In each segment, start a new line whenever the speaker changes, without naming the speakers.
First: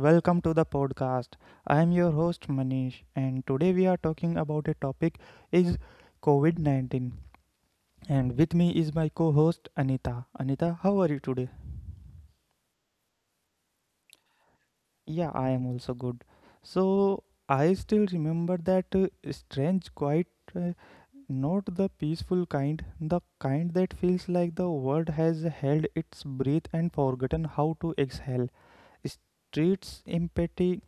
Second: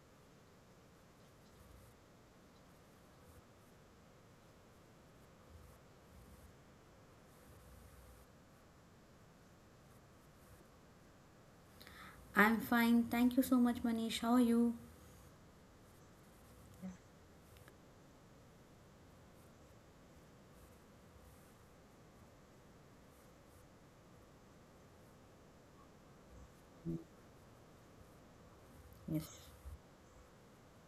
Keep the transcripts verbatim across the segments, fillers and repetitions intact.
welcome to the podcast. I am your host Manish, and today we are talking about a topic is COVID nineteen, and with me is my co-host Anita. Anita, how are you today?
I'm fine. Thank you so much, Manish. How are you?
Yeah, I am also good. So, I still remember that uh, strange quiet, uh, not the peaceful kind, the kind that feels like the world has held its breath and forgotten how to exhale.
Yes.
Streets empty,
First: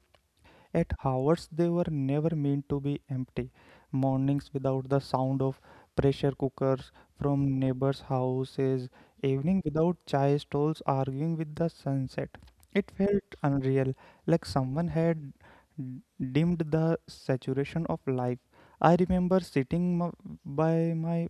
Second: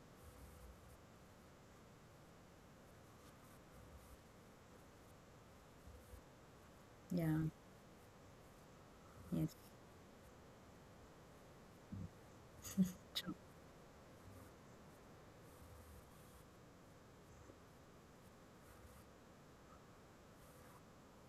at hours they were never meant to be empty. Mornings without the sound of pressure cookers
Yeah.
from neighbors' houses,
Yes.
evening without chai stalls arguing with the sunset. It
True.
felt unreal, like someone had d- dimmed the saturation of life. I remember sitting m- by my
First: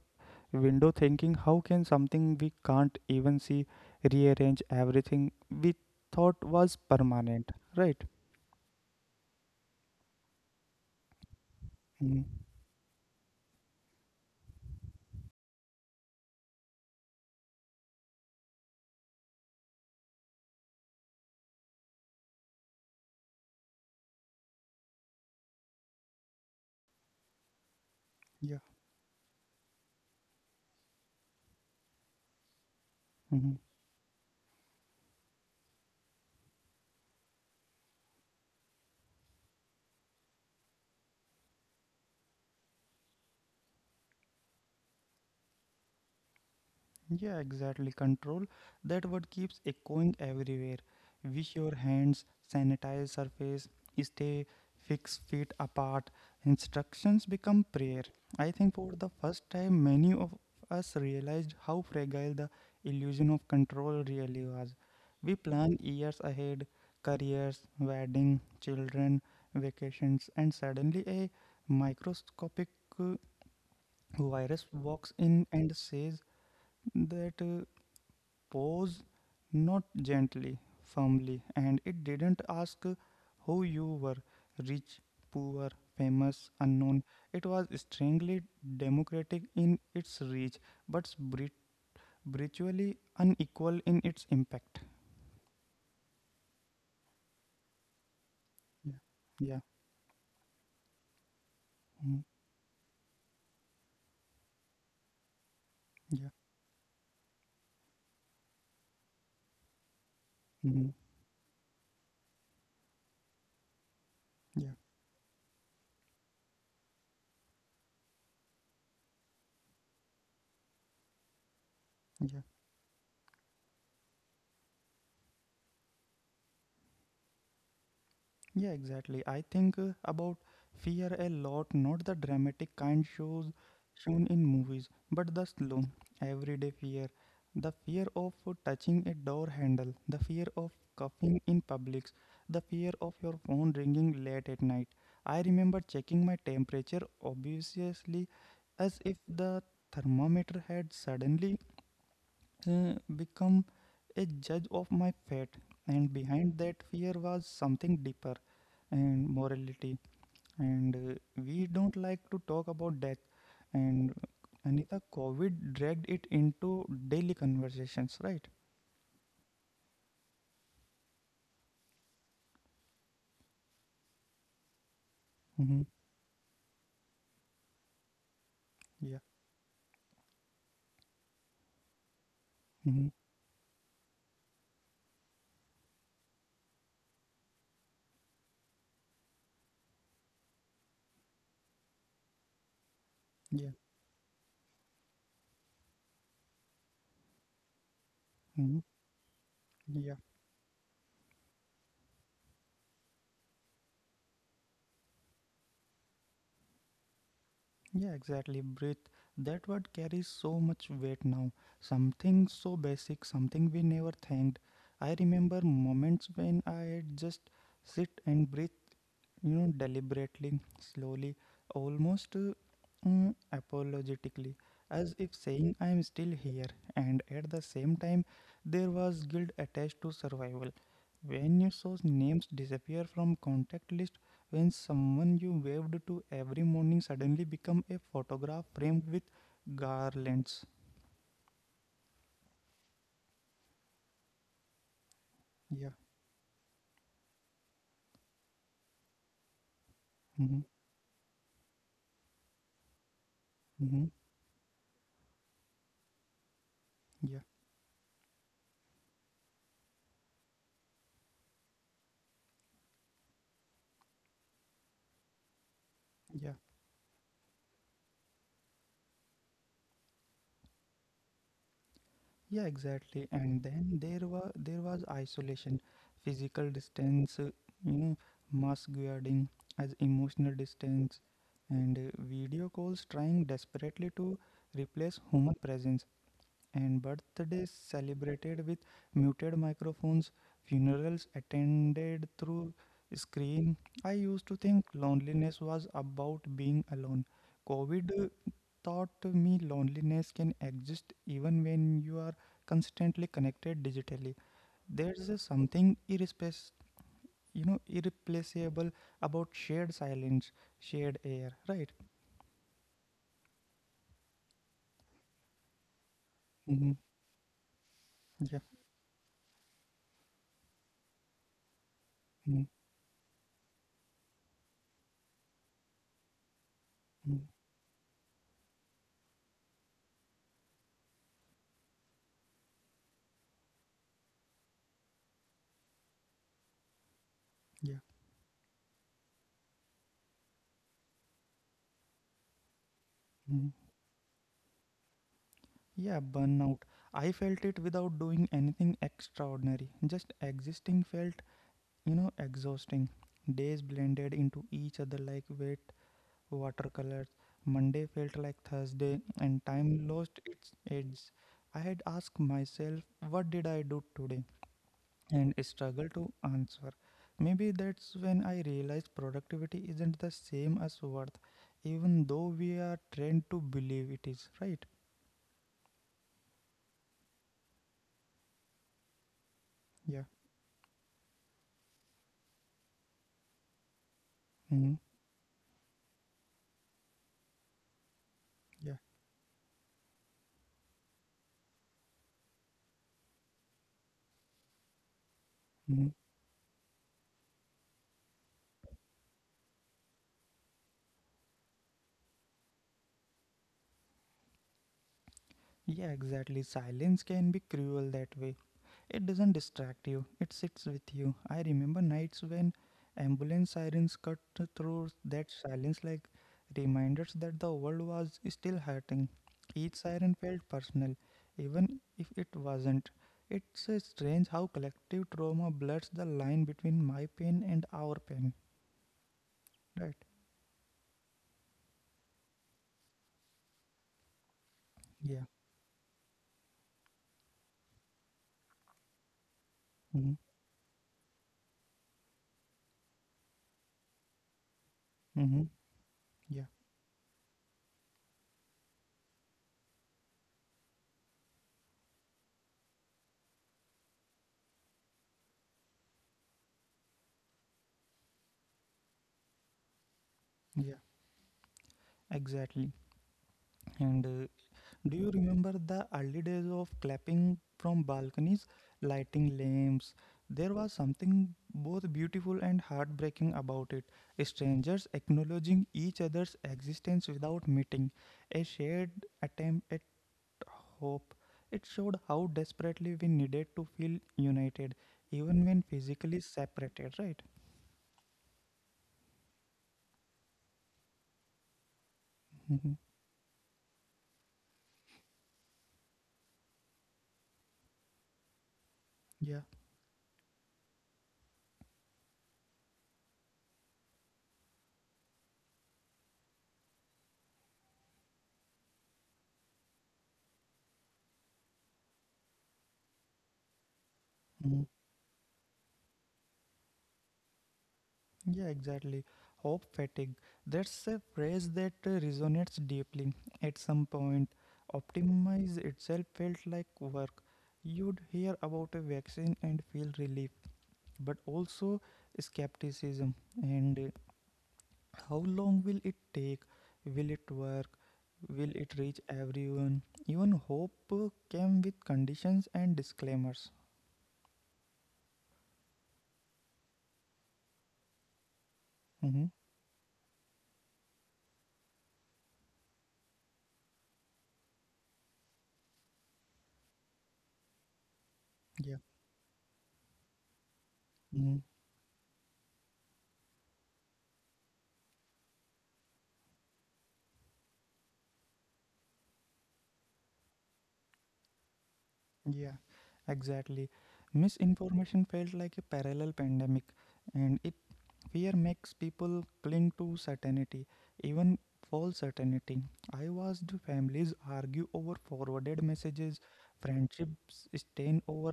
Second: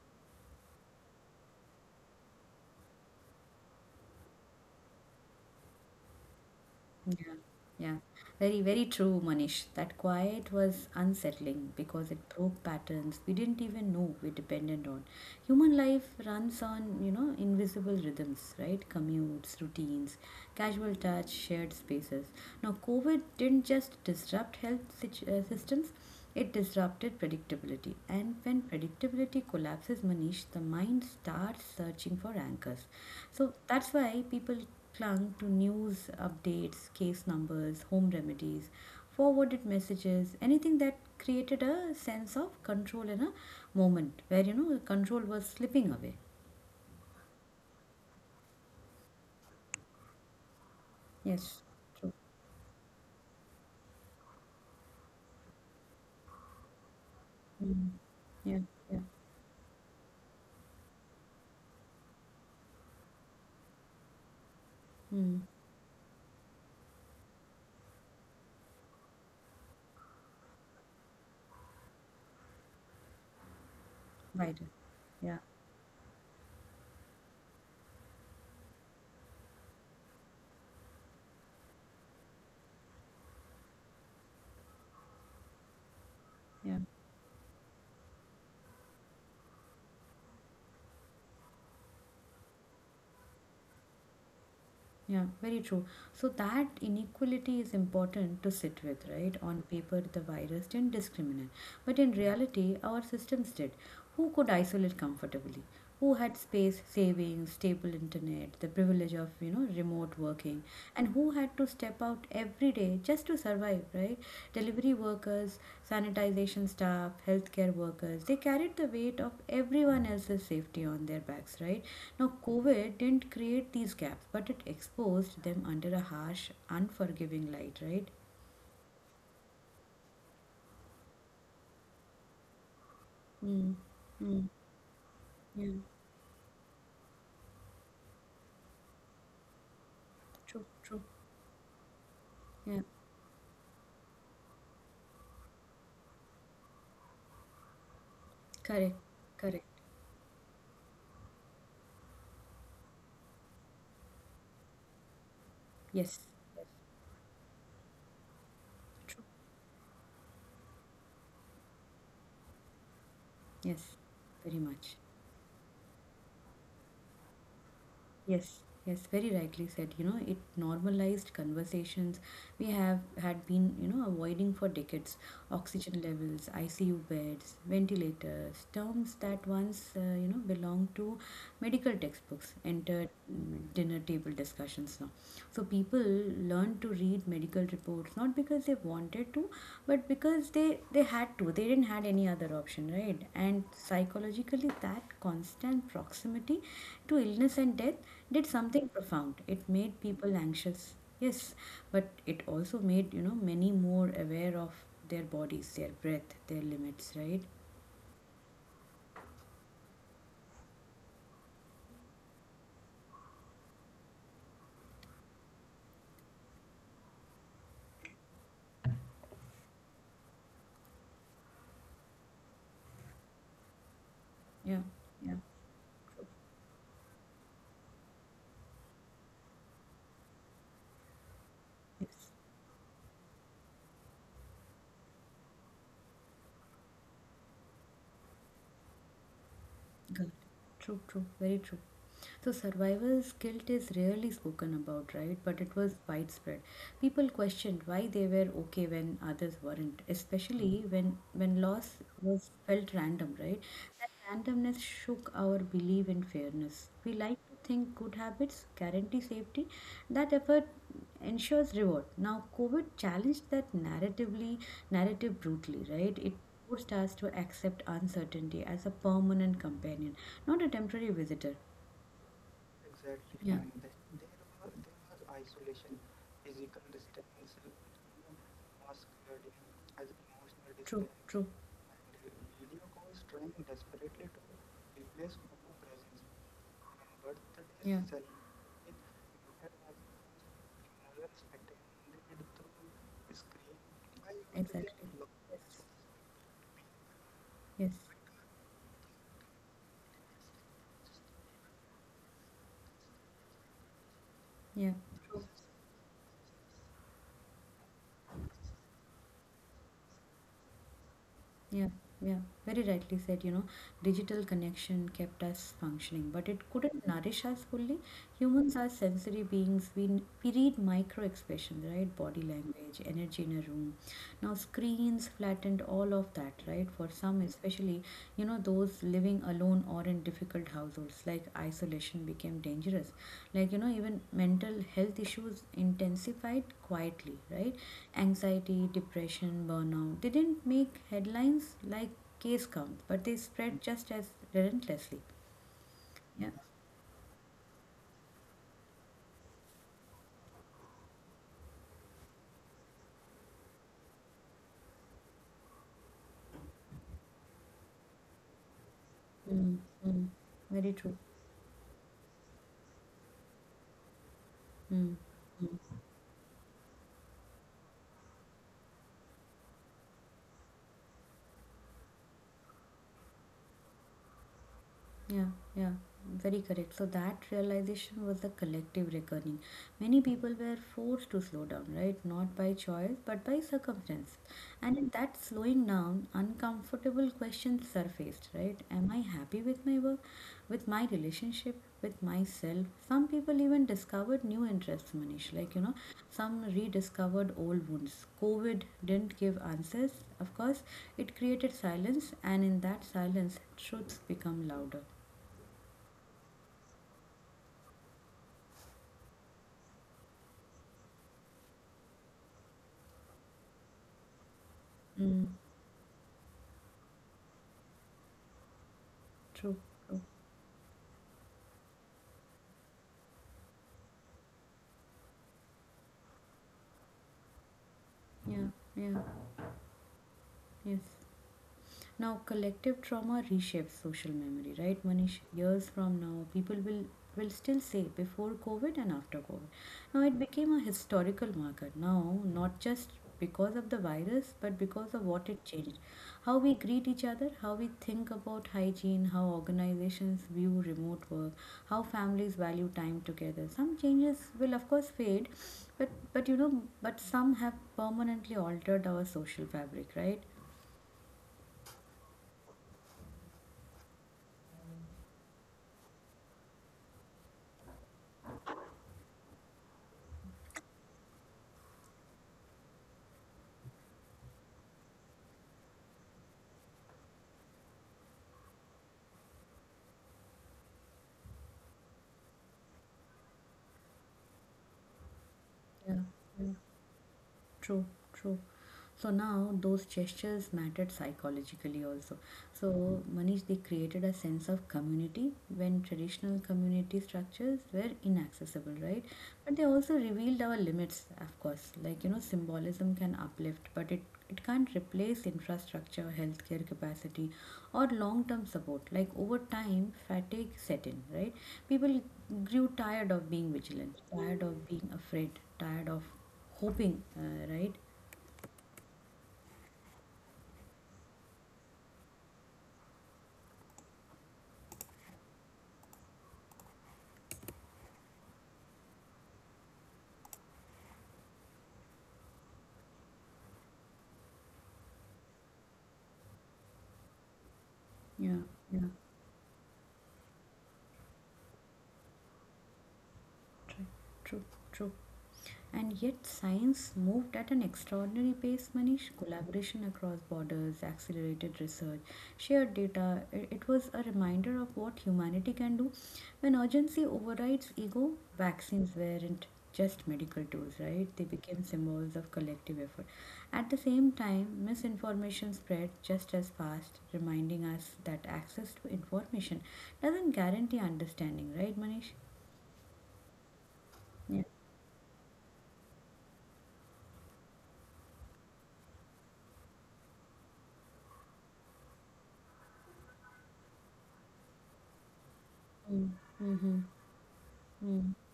window thinking, how can something we can't even see rearrange everything we thought was
Yeah,
permanent,
yeah.
right?
Very, very true, Manish. That quiet was unsettling because it
Mhm.
broke patterns we didn't even know we depended on. Human life runs on, you know, invisible rhythms, right? Commutes, routines, casual touch, shared spaces. Now, COVID didn't just disrupt health situ- uh, systems, it disrupted predictability. And
Yeah.
when predictability collapses, Manish, the mind starts searching for anchors. So
Mhm.
that's why people clung to news updates, case numbers, home remedies, forwarded messages, anything that created a sense of control in a moment where you know control was slipping away.
Yeah, exactly. Control. That word keeps echoing everywhere. Wash
Yes,
your
true.
hands, sanitize surface, stay fix feet apart. Instructions become
Mm.
prayer. I
Yeah,
think for
yeah.
the first time, many of us realized how fragile the illusion of control really was. We
Mm.
plan years ahead, careers, wedding, children, vacations, and suddenly a microscopic uh, virus
Vital.
walks
Yeah,
in and says that uh, pose, not gently, firmly, and it didn't ask who you were, rich, poor, famous,
yeah.
unknown. It was strangely democratic in its reach, but bri- virtually unequal in its impact.
Yeah, very true. So that inequality is important to sit
Yeah,
with, right?
yeah,
On paper, the virus didn't discriminate. But in
mm,
reality, our systems did. Who could isolate comfortably? Who
yeah,
had space savings, stable internet, the privilege of, you know, remote working?
mm,
And who had to step out every day just to survive, right?
yeah,
Delivery workers, sanitization staff, healthcare workers, they carried the weight of everyone else's safety on their backs, right?
yeah.
Now, COVID didn't create these gaps, but it exposed them under a harsh, unforgiving light, right?
Yeah, exactly. I think uh, about fear a lot, not the dramatic kind shows
Mm.
shown in
Mm.
movies, but the
Yeah,
slow, everyday fear. The fear of uh, touching a door handle, the fear of
true, true.
coughing in public, the
Yeah,
fear of your phone ringing late at night. I remember checking my temperature obviously, as
correct,
if the
correct.
thermometer had suddenly uh, become a judge of my fate, and
Yes,
behind that fear was something deeper
true.
and morality. And uh, we don't like to talk about death.
Yes,
And,
very much.
anita, covid dragged it into daily conversations, right?
Yes, yes, very rightly said. You know, it normalized conversations we have had been, you know, avoiding for decades.
Mm-hmm.
Oxygen levels, I C U beds, ventilators, terms
Yeah.
that once, uh, you know, belonged to medical textbooks,
Mm-hmm.
entered mm, dinner table discussions now. So people learned to read medical reports not because they wanted to, but because they they had to. They didn't had any other option, right? And
Yeah.
psychologically, that constant proximity to illness and death did
Mm-hmm.
something profound. It made
Yeah.
people anxious, yes, but it also made, you know, many more aware of their bodies, their breath, their limits, right?
Yeah, exactly. Breathe. That word carries so much weight now. Something so basic, something we never thanked. I remember moments when I just sit and breathe, you know deliberately, slowly, almost uh, mm, apologetically,
Yeah,
as if
yeah,
saying I am still here. And at the same time, there was guilt attached to survival, when you saw
yes,
names disappear from contact list, when someone you waved to every morning suddenly become a photograph framed with
good.
garlands.
True, true, very true. So, survivor's guilt is rarely spoken about, right? But it
Yeah.
was widespread. People questioned why they were okay when others weren't,
Mm-hmm.
especially when, when loss was felt random, right?
Mm-hmm.
That randomness shook our belief in fairness. We
Yeah.
like to think good habits guarantee safety. That effort ensures reward. Now, COVID challenged that narratively, narrative brutally, right? It
Yeah.
forced us to accept uncertainty as a permanent companion, not a temporary visitor
Yeah, exactly. And then there was there was isolation, physical distance, uh, you know, mask guarding as emotional distance,
true.
and uh, video calls trying desperately to replace human presence, and birthdays celebrated with muted microphones, funerals attended through screen. I used to think loneliness was about being alone.
Yes.
COVID taught me loneliness can exist even when you are constantly connected digitally.
Yeah.
There's a something irrespace, you know, irreplaceable about shared silence, shared air, right?
Yeah, yeah, very rightly said. You know, digital connection kept us functioning, but it
Mm-hmm.
couldn't nourish us fully.
Yeah.
Humans are sensory beings. We n- we read micro expressions, right? Body
Mm-hmm.
language, energy in a room. Now, screens flattened all of that, right? For
Mm-hmm.
some, especially, you know, those living alone or in difficult households, like isolation became dangerous. Like, you know, even mental health issues intensified quietly, right?
Yeah.
Anxiety, depression, burnout didn't make headlines like case count, but they
Mm-hmm.
spread just as relentlessly.
Yeah,
Yeah.
burnout. I felt it without doing anything extraordinary. Just existing felt, you know, exhausting. Days blended into each other like wet watercolors. Monday felt like Thursday, and
Mm,
time
mm.
lost its
Very true.
edge. I had asked myself, "What did I do today?"
Mm.
and struggled to answer. Maybe that's when I realized productivity isn't the same as worth, even though we are trained to believe it is, right?
Yeah, yeah, very correct. So that realization was a collective reckoning. Many
Yeah.
people were forced to slow down, right? Not by choice, but by circumstance.
Hmm.
And in that slowing down, uncomfortable questions surfaced, right?
Yeah.
Am I happy with my work, with my relationship, with myself? Some people even discovered new interests, Manish. Like, you know,
Hmm.
some rediscovered old wounds. COVID didn't give answers. Of course, it created silence, and in that silence, truths become louder.
Yeah, exactly. Silence can be cruel that way. It doesn't distract you, it sits with you. I remember nights when ambulance sirens cut through
Mm,
that silence like reminders that the world was still hurting.
true,
Each
true.
siren felt personal, even if it wasn't. It's uh, strange how collective trauma blurs the line between my pain and our pain,
Yeah, yeah,
right?
yes. Now, collective trauma reshapes social memory, right, Manish?
Yeah.
Years from now, people will will still say before COVID and after COVID. Now,
Mm-hmm.
it became a historical marker. Now, not just because of the virus, but because of what
Mm-hmm.
it changed, how
Yeah.
we greet each other, how we think about hygiene, how organizations view remote work, how families value time together. Some changes will, of course, fade, but but you know, but some have permanently altered our social fabric, right?
Yeah. Exactly. And uh, Do you remember the early days of clapping from balconies, lighting lamps? There was something both beautiful and heartbreaking about it. Strangers acknowledging each other's existence without meeting, a shared attempt at hope. It showed how desperately we needed to feel united, even when physically
Yeah.
separated, right?
住住。So now those gestures mattered psychologically also.
Mhm.
So Manish, they created a sense of community when traditional community structures were inaccessible, right?
Yeah.
But they also revealed our limits, of course. Like you know, symbolism can uplift, but it it can't replace infrastructure, healthcare capacity, or long-term support. Like over time, fatigue set in, right? People grew tired of being vigilant, tired
Mm-hmm.
of being afraid, tired of hoping, uh, right?
Yeah, exactly. Hope fatigue. That's a phrase that uh, resonates deeply. At some point, optimize itself felt like work. You'd hear about a vaccine and feel relief, but also skepticism. And uh, how long will it take? Will it work?
Yeah,
Will it
yeah.
reach everyone? Even hope uh, came with conditions and disclaimers.
True, true, true. And yet, science moved at an extraordinary pace, Manish.
Mm-hmm.
Collaboration across borders, accelerated research, shared data. It, it was a reminder of what humanity can do when urgency overrides ego.
Yeah.
Vaccines weren't just medical tools, right? They
Mm-hmm.
became symbols of collective effort. At the same time, misinformation spread just as fast, reminding us that access to information doesn't guarantee understanding, right, Manish?
Yeah, exactly.
Yeah.
Misinformation felt like a parallel pandemic, and it fear makes people cling to certainty, even false certainty. I watched families argue over forwarded messages,
Mm-hmm.
friendships stain
Mm,
over,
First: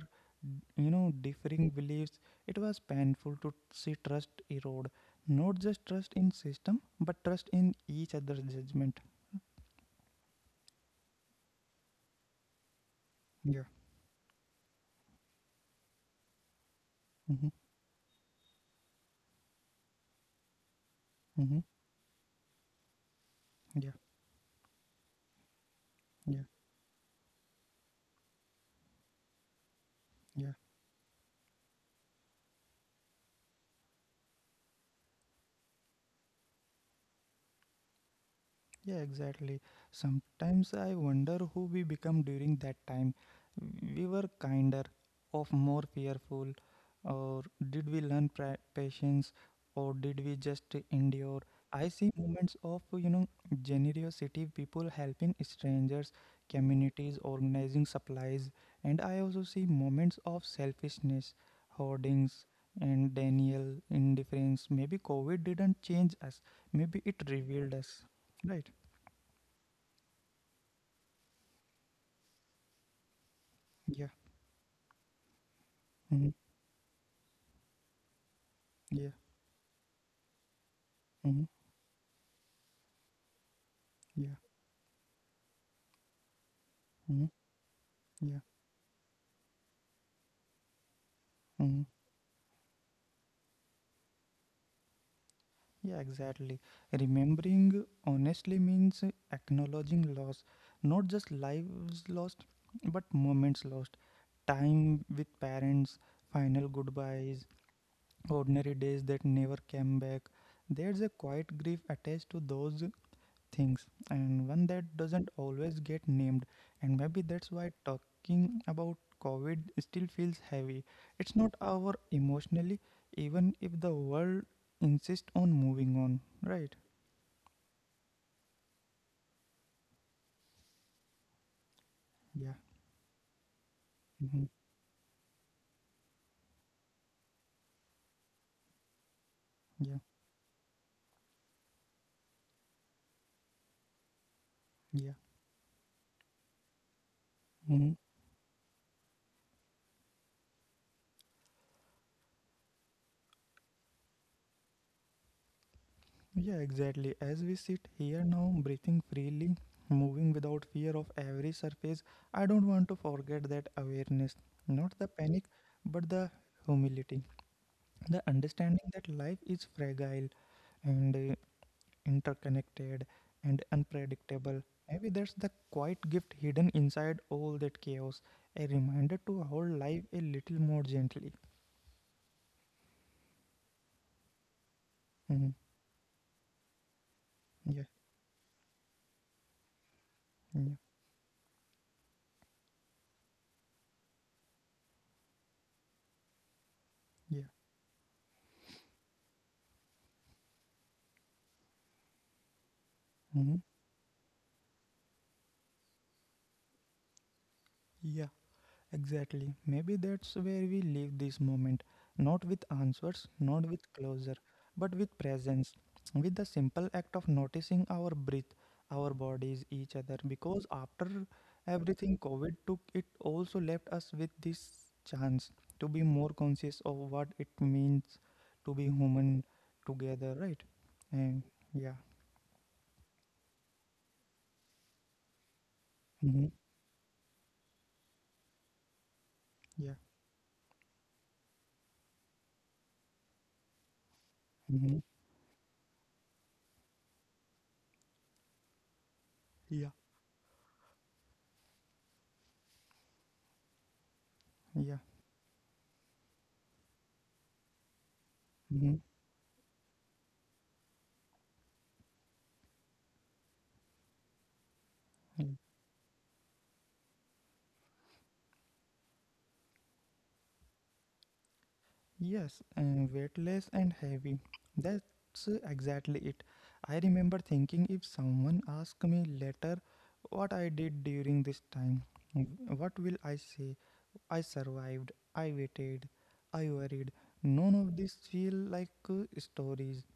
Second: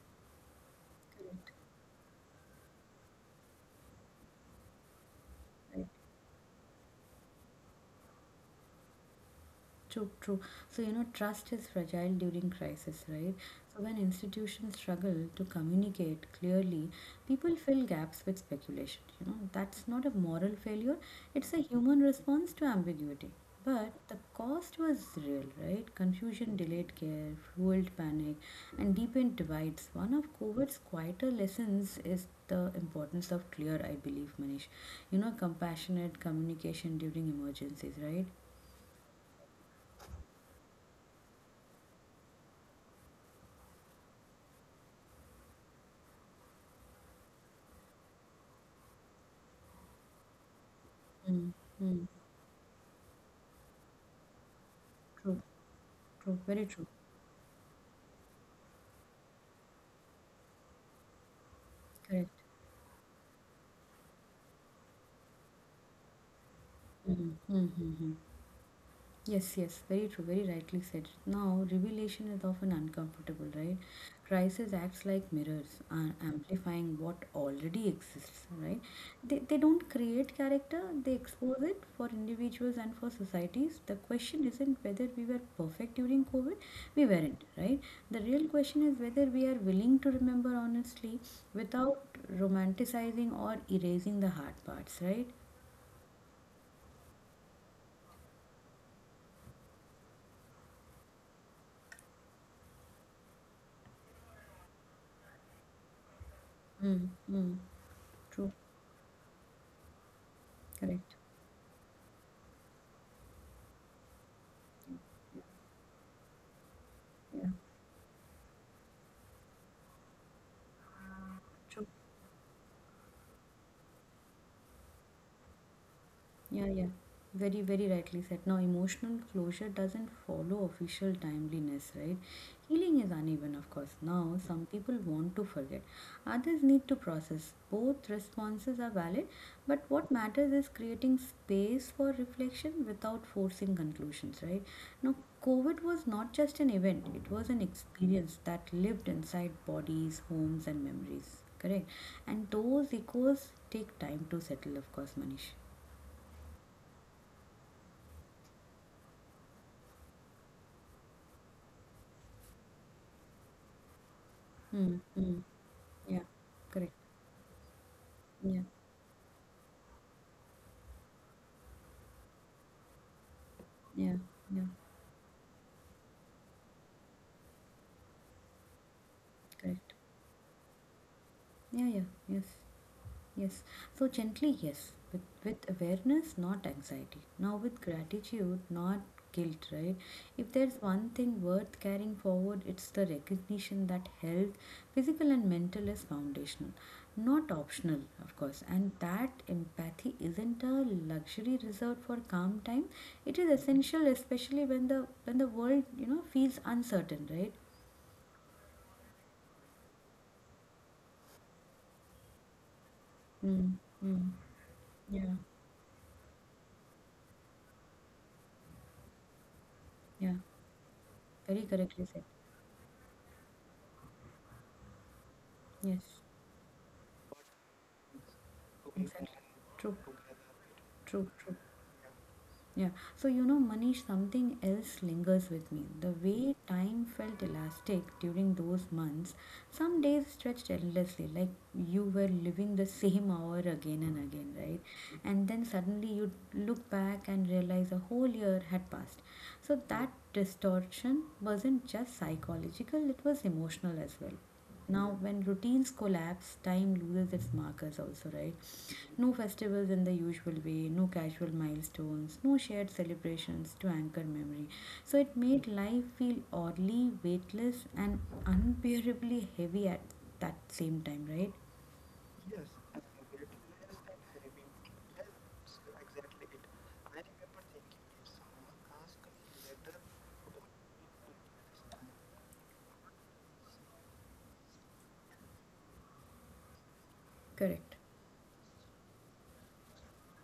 you know,
correct.
differing beliefs. It was painful to see trust erode, not just
I
trust in system, but trust in each other's judgment.
True, true. So, you know, trust is fragile during crisis, right?
Yeah.
So, when institutions struggle to communicate clearly,
Mm-hmm.
people fill gaps with speculation. You know, that's not a moral failure, it's
Mm-hmm.
a human response to ambiguity.
Yeah.
But the cost was real, right?
Yeah.
Confusion delayed care, fueled panic, and deepened divides. One of
Yeah.
COVID's quieter lessons is the importance of clear, I believe, Manish. You know, compassionate communication during emergencies, right?
Yeah, exactly. Sometimes I wonder who we become during that time. We were kinder, of more fearful, or did we learn pra- patience, or did we just endure?
Mm,
I
mm.
see moments of you know generosity, people helping
True,
strangers,
true, very true,
communities organizing supplies, and I also see moments of selfishness,
correct.
hoardings, and Daniel indifference. Maybe COVID didn't change us. Maybe it revealed us,
Mm-hmm.
right?
Yes, yes, very true, very rightly said. Now, revelation is often uncomfortable, right?
Yeah.
Crisis acts like mirrors, uh,
Mhm.
amplifying what already exists, right?
Yeah.
They, they don't create character, they
Mhm.
expose it for individuals and for societies. The
Yeah.
question isn't whether we were perfect during COVID, we
Mhm.
weren't, right? The
Yeah.
real question is whether we are willing to remember honestly
Mhm.
without romanticizing or erasing the hard parts, right?
Yeah, exactly. Remembering honestly means acknowledging loss, not just lives lost, but moments lost. Time with parents, final
Mm,
goodbyes,
mm. True.
ordinary days that never came back. There's a
Correct.
quiet grief attached to those things, and one that doesn't always get named. And maybe that's
Yeah.
why talking about covid still feels heavy. It's not
True.
our emotionally, even if the world insists on moving on,
Yeah,
right?
yeah. Very, very rightly said. Now, emotional closure doesn't follow official timeliness, right?
Yeah.
Healing is uneven, of course.
Hmm.
Now, some people want to forget, others need to process. Both responses are valid, but
Yeah.
what matters is creating space for reflection without forcing conclusions, right?
Yeah.
Now, COVID was not just an event, it was an
Hmm.
experience that lived inside bodies, homes, and memories, correct? And those echoes take time to settle, of course, Manish.
Yeah, exactly. As we sit here now, breathing freely, moving without fear of every surface, I don't want to forget that awareness. Not
Mm,
the panic,
mm,
but the
yeah, correct.
humility, the
Yeah,
understanding that life is fragile and uh, interconnected and
yeah,
unpredictable.
yeah,
Maybe that's the quiet gift hidden inside all that chaos, a reminder to hold
correct.
life a little more gently.
Yeah, yeah, yes. Yes, so gently, yes, with,
Hmm.
with awareness, not anxiety. Now, with
Yeah.
gratitude, not guilt, right? If
Yeah.
there's one thing worth carrying forward, it's the recognition that health, physical and mental, is foundational,
Yeah.
not optional, of course. And that empathy isn't a luxury reserved for calm time, it is
Hmm.
essential, especially when the when the world you know feels uncertain, right?
Yeah, exactly. Maybe that's where we leave this moment, not with answers, not
Mm,
with
mm,
closure, but with
yeah,
presence, with the simple act of noticing our breath, our bodies, each other.
yeah,
Because after
very correctly
everything
said.
COVID took, it also left us with this chance to be
Yes.
more conscious of what it means to be
Exactly.
human
True,
together, right?
true,
And
true.
yeah.
Yeah. So, you know, Manish, something else lingers with me. The
Hmm.
way time felt elastic during those months,
Yeah.
some days stretched endlessly, like you were living the same hour again and again, right?
Hmm.
And then suddenly you look back and realize a whole year had passed. So,
Yeah.
that distortion wasn't just psychological, it was emotional as well.
Yeah.
Now, when routines collapse, time loses its markers, also, right?
Hmm.
No festivals in the usual way, no casual milestones, no shared celebrations to anchor memory. So it made life feel oddly weightless and unbearably heavy at that same time, right?
Yes, uh, weightless and heavy. That's exactly it. I remember thinking if someone asked me later what I did during this time, w- what will I say? I survived, I waited, I worried.
Correct.
None of these feel like uh, stories,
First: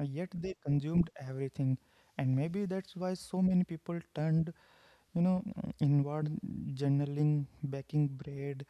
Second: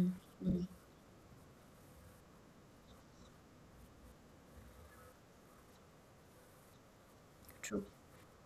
uh, yet they
Mm.
consumed everything. And maybe that's why so many people turned you know inward, journaling,
True.
baking bread,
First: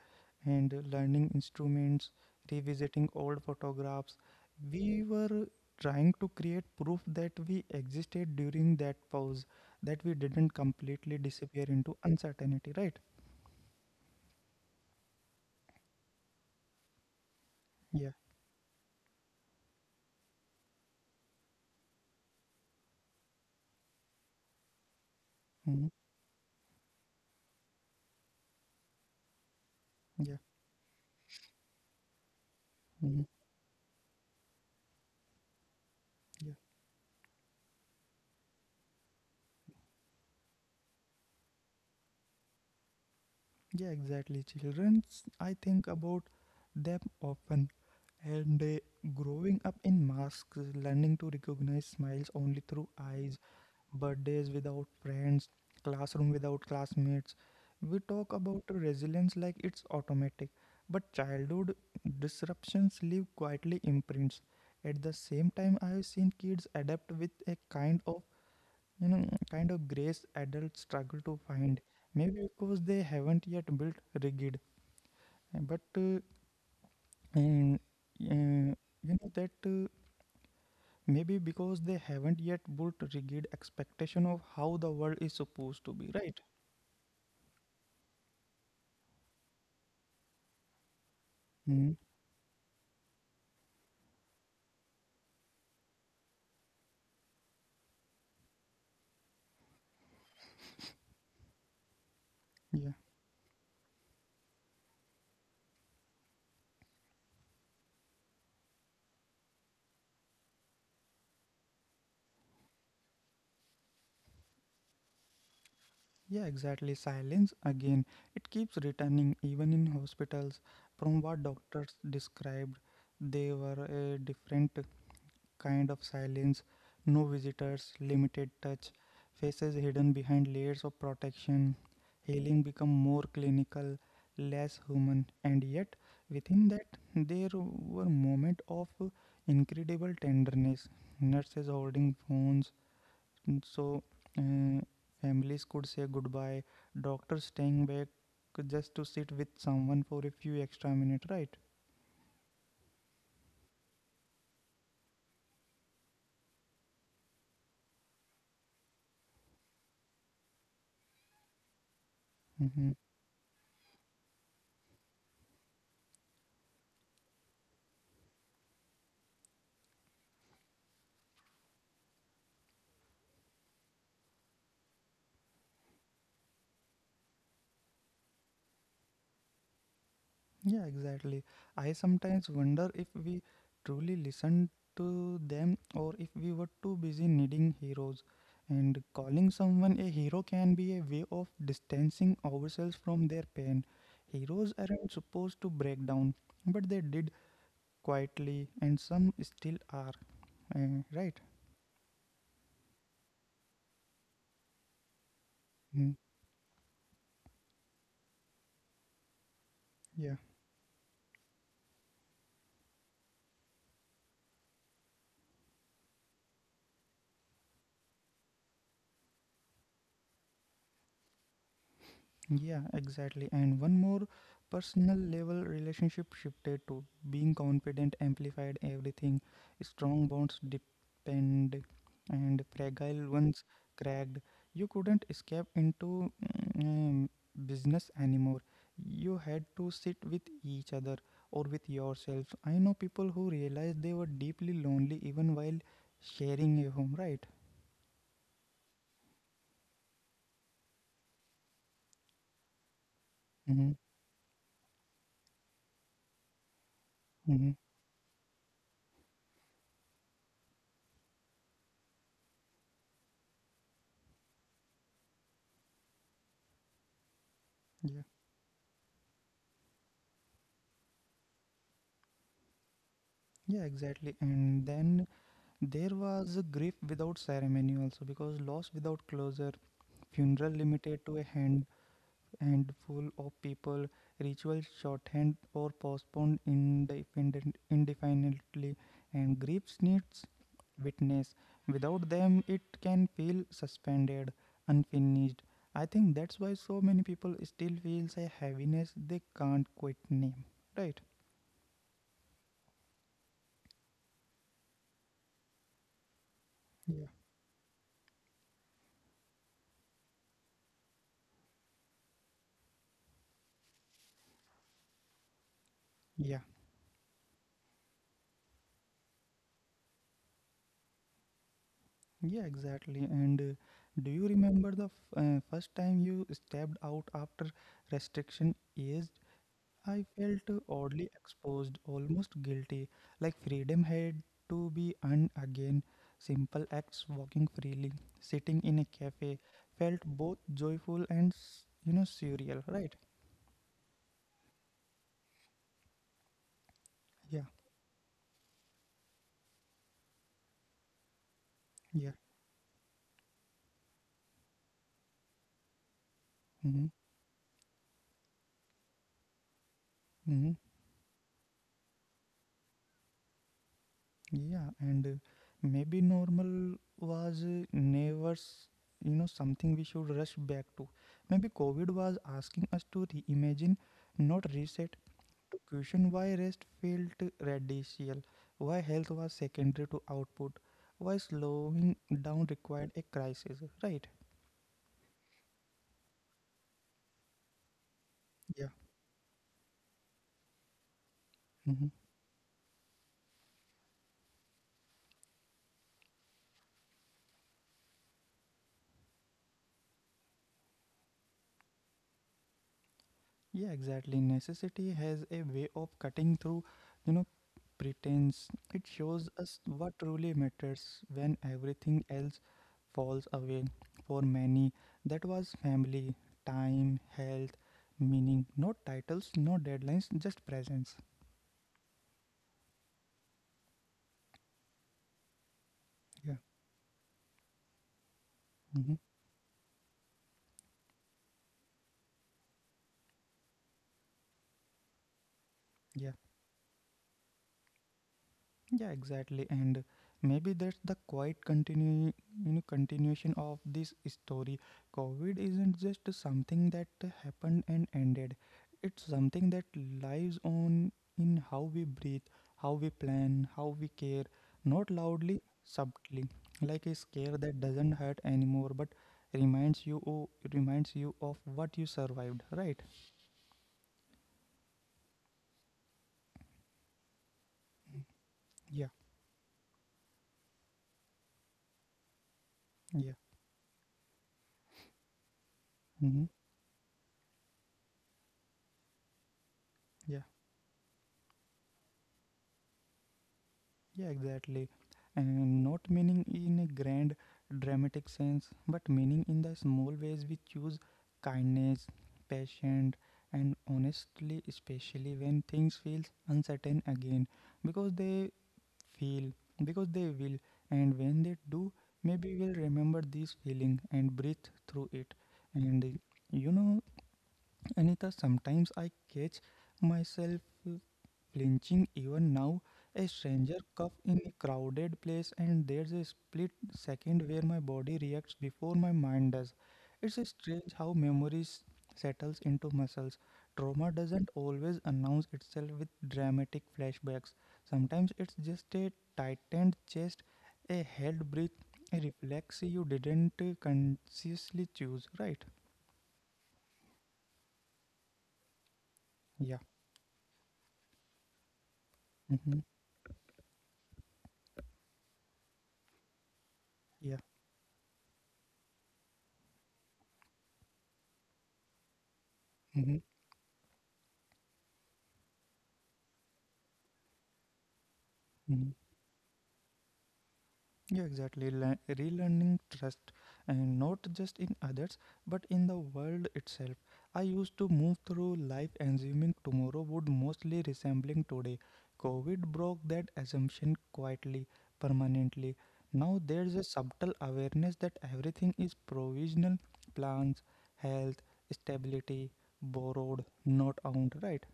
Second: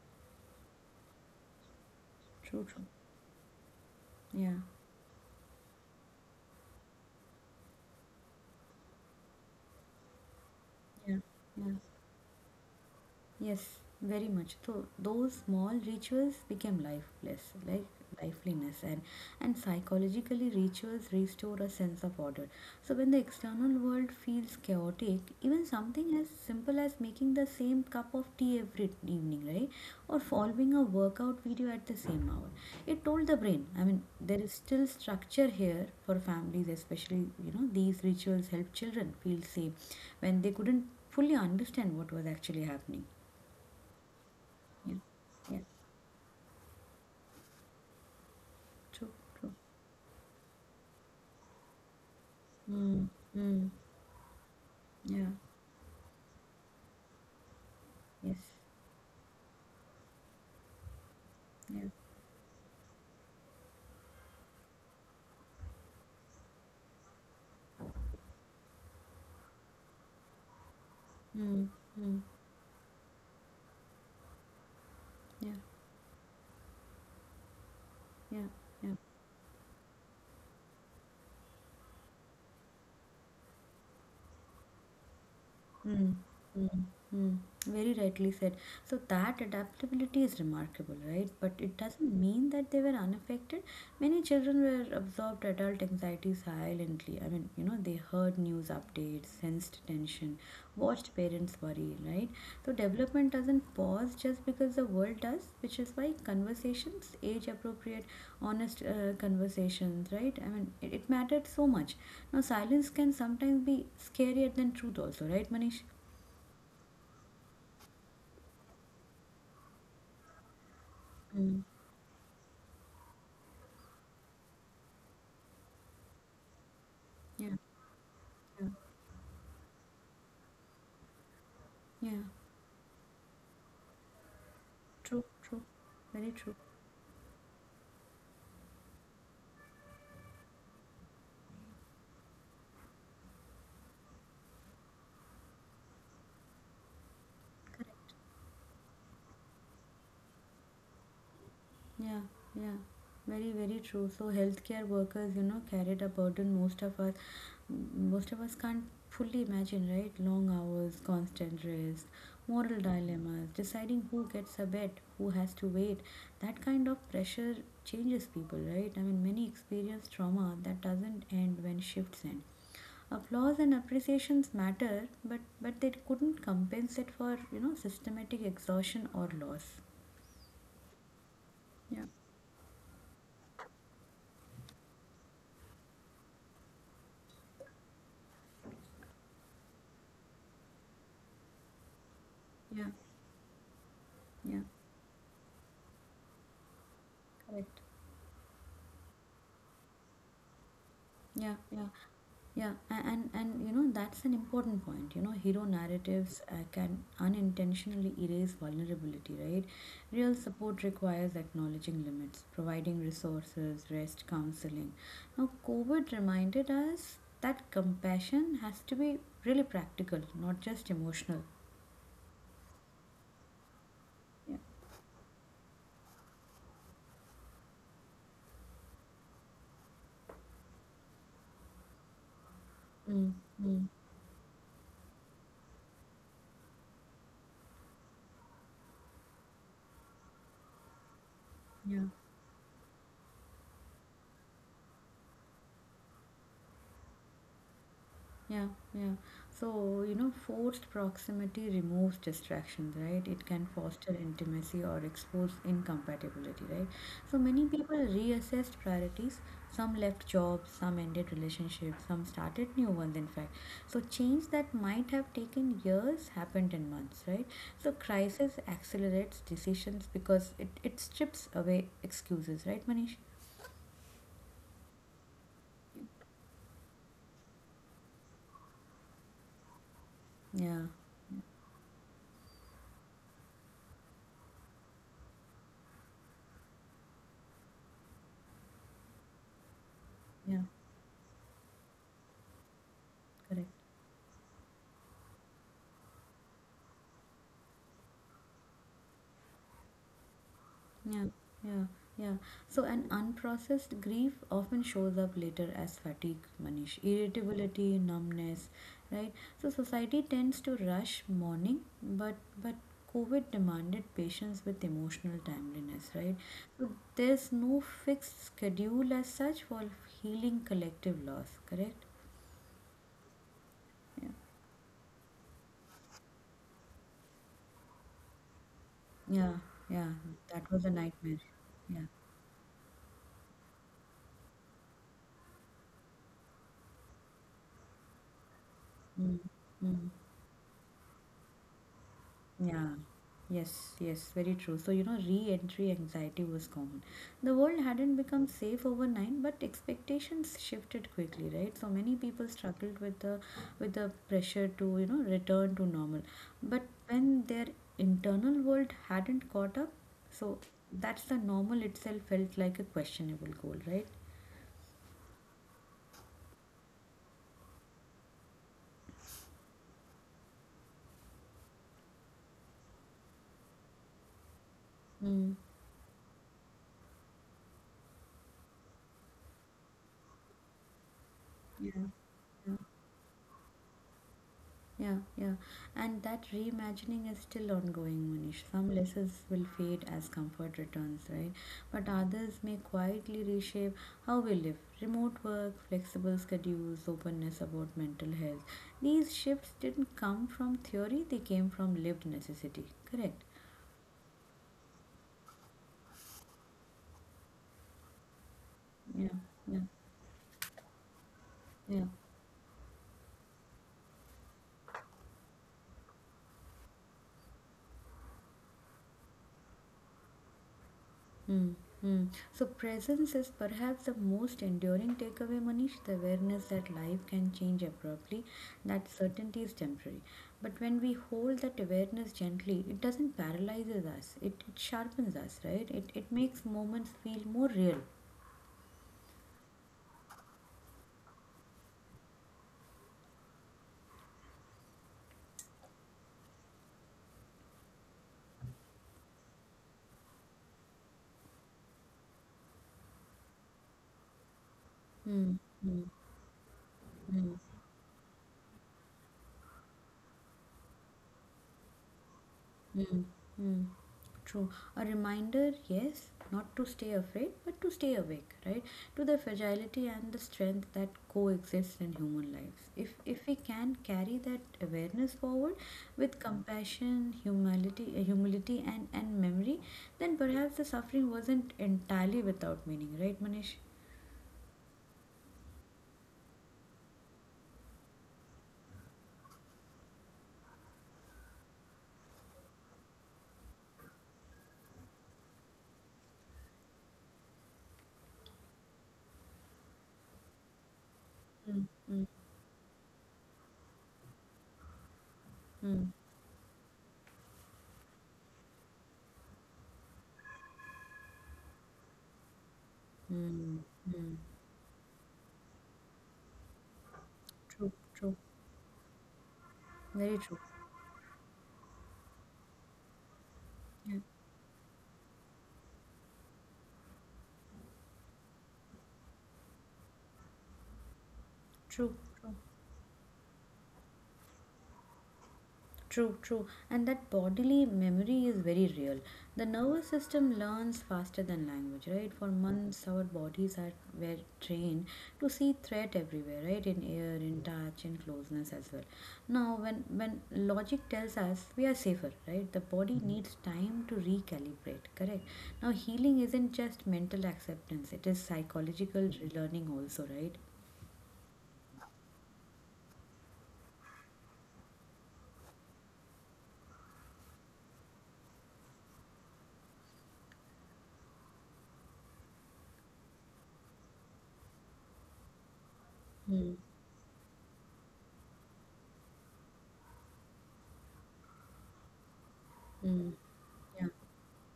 and learning instruments,
True, true.
revisiting old photographs.
Yeah.
We were trying to create proof that we existed during that pause, that we didn't completely
Yeah.
disappear
Yeah.
into uncertainty, right?
Yes, very much. So those small rituals became lifeless, like
Yeah.
liveliness, and and psychologically rituals restore a sense of order. So when the external world feels chaotic, even
Hmm.
something as simple as making the same cup of tea every evening, right, or
Yeah.
following a workout video at the same hour, it
Hmm.
told the brain. I mean, there is still structure here for families, especially you know these rituals help children feel safe when they couldn't fully understand what was actually happening
Yeah, exactly.
yeah,
Children, I
yeah,
think about them often, and uh,
true, true.
growing up in masks, learning to recognize smiles only through
Mm,
eyes,
mm,
birthdays without
yeah,
friends, classroom without classmates. We talk
yes,
about resilience like it's automatic, but childhood
yeah,
disruptions leave quietly imprints. At the same time, I have seen kids adapt with a kind of you know kind of grace adults struggle to
mm,
find,
mm,
maybe because they haven't yet built rigid
yeah,
uh, but uh, and,
yeah,
uh,
yeah.
you know that uh, maybe because they haven't yet built rigid expectation of how the world is supposed to be,
Mm,
right?
mm, mm. Very rightly said. So that adaptability is remarkable, right? But it
Mm.
doesn't mean that they were unaffected. Many children were absorbed adult anxiety silently. I mean, you know, they heard news updates, sensed tension, watched parents worry, right? So
Yeah.
development doesn't pause just because the world does, which is why conversations, age appropriate, honest uh, conversations, right? I mean, it, it mattered so much. Now, silence can sometimes be scarier than truth, also, right, Manish?
Yeah, exactly. Silence again, it keeps returning, even in hospitals. From what
Mm.
doctors described, they were a different kind of silence, no
Yeah,
visitors, limited
yeah,
touch, faces hidden behind layers of protection.
yeah.
Healing become more clinical, less
True,
human,
true.
and yet
Very true.
within that there were moments of incredible tenderness. Nurses holding phones so uh, families could say goodbye, doctors staying back
Correct.
just to sit with someone for a few extra minutes, right?
Yeah, yeah. Very, very true. So healthcare workers, you know, carried a burden most of us most of us can't fully imagine, right? Long hours, constant risk, moral
Hmm.
dilemmas, deciding who gets a bed, who has to wait. That kind of pressure changes people, right? I mean many experience trauma that doesn't end when shifts end. Applause and appreciations matter, but, but they couldn't compensate for, you know, systematic exhaustion or loss.
Yeah, exactly. I
Yeah,
sometimes wonder if we truly listened to them, or if we were too busy needing heroes. And calling someone a hero can be a way of distancing
yeah,
ourselves from their pain.
yeah.
Heroes aren't supposed to break down, but they did,
Correct.
quietly, and some still are.
Yeah,
Eh,
yeah,
right?
yeah. A- And, and, you know, that's an important point. You know, hero narratives uh,
Mm,
can unintentionally erase vulnerability, right? Real support
yeah.
requires acknowledging limits, providing resources, rest, counseling. Now, COVID reminded us that compassion has to be really practical, not just emotional.
Yeah, exactly. And one more personal level relationship shifted to being confident, amplified everything. Strong bonds depend and
Mm,
fragile ones
mm,
cracked. You couldn't escape into mm, business anymore. You had to sit with each other or with
yeah,
yourself. I know people who realized they were deeply lonely even while sharing a home, right?
yeah, yeah. So, you know, forced proximity removes distractions, right? It can
Mm-hmm.
foster intimacy or expose incompatibility, right? So, many
Mm-hmm.
people reassessed priorities. Some left jobs, some ended relationships, some started new ones, in fact. So, change that might have taken years happened in months, right? So,
Yeah.
crisis accelerates decisions because it, it strips away excuses, right, Manish?
Yeah, exactly. And then there was a grief without ceremony also because loss without closure, funeral
Yeah,
limited to a hand handful of people, ritual shorthand or postponed indefinite, indefinitely, and grief needs
yeah,
witness. Without them, it can feel
correct.
suspended, unfinished. I think that's why so many people still feels a heaviness they can't quite name.
Yeah,
Right?
yeah, yeah. So, an unprocessed grief often shows up later as fatigue, Manish,
Yeah.
irritability, numbness, right? So, society tends to rush mourning, but but COVID demanded patience with emotional timeliness, right?
Yeah.
So, there's no fixed schedule as such for healing collective loss, correct?
Yeah, exactly. And uh,
Yeah,
do you remember the f- uh, first time you stepped out after restriction eased?
yeah, yeah.
I felt
That
uh,
was a
oddly
nightmare.
exposed,
Yeah.
almost guilty, like freedom had to be earned again. Simple acts, walking freely, sitting in a
Mm,
cafe,
mm.
felt both joyful and s- you know surreal,
Yeah,
right?
yes, yes, very true. So, you know, re-entry anxiety was common. The
Yeah,
world hadn't become safe overnight, but expectations shifted quickly, right? So many
yeah.
people struggled with the with the pressure to, you know, return to normal. But
Mm-hmm.
when their internal world hadn't caught up, so
Mm-hmm.
that's the normal itself felt like a questionable goal, right?
Yeah, and uh, maybe normal was uh, never, s- you know, something we should rush back to. Maybe COVID was asking us to reimagine, not reset,
Mm.
to question why rest felt radical, why health was secondary to output, why
Yeah.
slowing down required a crisis, right?
Yeah, yeah. And that reimagining is still ongoing, Manish. Some lessons will fade as comfort returns, right?
Yeah.
But others may quietly reshape how we live. Remote work, flexible schedules, openness about mental health. These shifts didn't come from theory, they came from lived necessity. Correct?
Yeah, exactly. Necessity has a way of cutting through, you know, pretense. It
Yeah,
shows
yeah,
us what truly matters when
yeah.
everything else falls away. For many, that was family, time, health, meaning. No titles, no deadlines, just presence.
Mm, mm. So, presence is perhaps the most enduring takeaway, Manish, the
Yeah.
awareness that life can change abruptly, that
Mm-hmm.
certainty is temporary. But when we hold that awareness gently, it doesn't paralyzes us, it, it sharpens us, right? It, it
Yeah.
makes moments feel more real.
Yeah, exactly. And maybe that's the quiet continue, you know, continuation of this story. COVID isn't just something that happened and ended. It's something that lives on in how we breathe, how we plan, how we care, not
Mm,
loudly,
mm,
subtly, like a scare
mm,
that doesn't hurt anymore, but reminds you, oh, reminds you of what you survived, right?
mm, mm. True. A reminder, yes, not to stay afraid, but to stay awake, right?
Yeah,
To the fragility and the strength that coexist in human lives. If
yeah,
if we can carry that awareness forward with
mm-hmm.
compassion, humility, uh, humility and, and memory, then
Yeah.
perhaps the suffering wasn't entirely without meaning, right, Manish?
Yeah, exactly. And not meaning in a grand, dramatic sense, but meaning in the small ways we choose kindness, patience, and honestly, especially when things feel uncertain again, because they feel, because they will, and when they
Mm,
do,
mm,
maybe we'll remember this feeling and breathe through it. And uh,
mm,
you know, Anita, sometimes I catch myself flinching even now. A stranger
mm,
cough
mm.
in a crowded place, and there's a split second where my
True,
body
true.
reacts before my mind does.
Very
It's
true.
strange how memories settles into muscles. Trauma
Yeah.
doesn't always announce itself with dramatic flashbacks. Sometimes it's just a tightened chest, a held breath,
True,
a
true.
reflex you didn't uh, consciously choose, right?
True, true. And that bodily memory is very real. The
Yeah.
nervous system learns faster than language, right? For
Mm-hmm.
months, our bodies are were trained to see threat everywhere, right? In air,
Yeah.
in touch, in closeness as well. Now, when when logic tells us we are safer, right? The
Mm-hmm.
body needs time to recalibrate, correct? Now, healing isn't just mental acceptance; it is
Mm-hmm.
psychological learning also, right?
Yeah, exactly. Le- relearning trust, and not just in others, but in the world itself. I used to move through life assuming tomorrow would mostly resembling today. COVID broke that assumption quietly, permanently. Now
Mm.
there's a subtle awareness that everything is provisional plans, health, stability,
Mm.
borrowed, not owned, right?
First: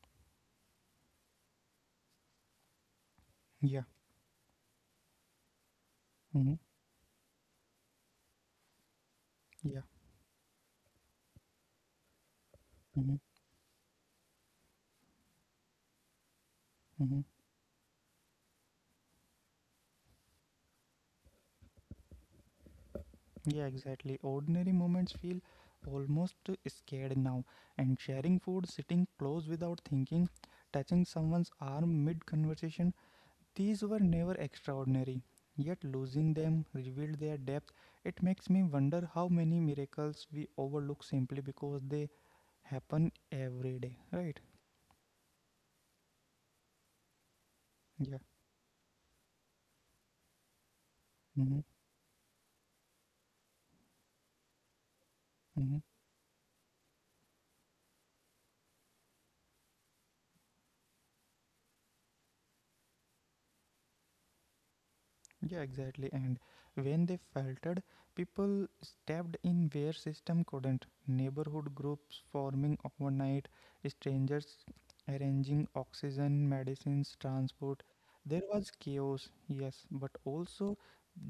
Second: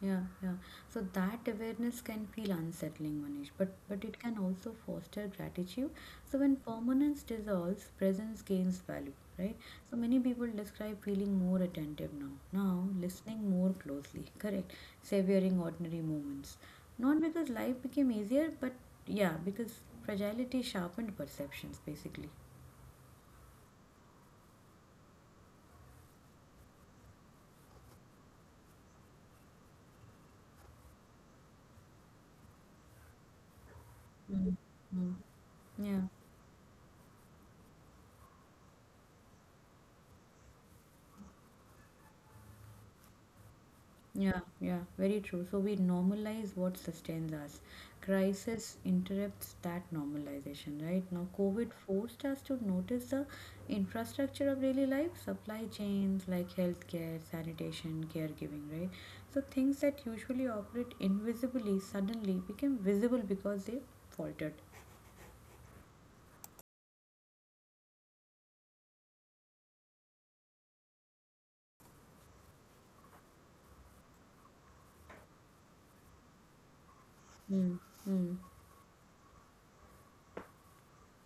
Yeah, yeah. So that awareness can feel unsettling, Manish, but
Yeah.
but it can also foster gratitude. So
Mm-hmm.
when permanence dissolves, presence gains value, right?
Yeah.
So many people describe feeling more attentive now, now
Mm-hmm.
listening more closely, correct? Savoring ordinary moments,
Mm-hmm.
not because life became easier, but yeah, because fragility sharpened perceptions, basically.
Yeah, exactly. Ordinary moments feel almost scared now. And sharing food, sitting close without thinking, touching someone's arm mid conversation, these were never
Mm. Mm.
extraordinary. Yet
Yeah.
losing them revealed their depth. It makes me wonder how many miracles we overlook simply because they happen every day, right?
Yeah, yeah, very true. So we normalize what sustains us.
Yeah.
Crisis interrupts that normalization, right? Now,
Mm-hmm.
COVID forced us to notice the infrastructure of daily life, supply
Mm-hmm.
chains like healthcare, sanitation, caregiving, right? So things that usually operate invisibly suddenly became visible because they faltered.
Yeah, exactly. And when they faltered, people stepped in where system couldn't. Neighborhood groups forming overnight, strangers arranging oxygen, medicines,
Mm,
transport.
mm.
There was chaos, yes, but also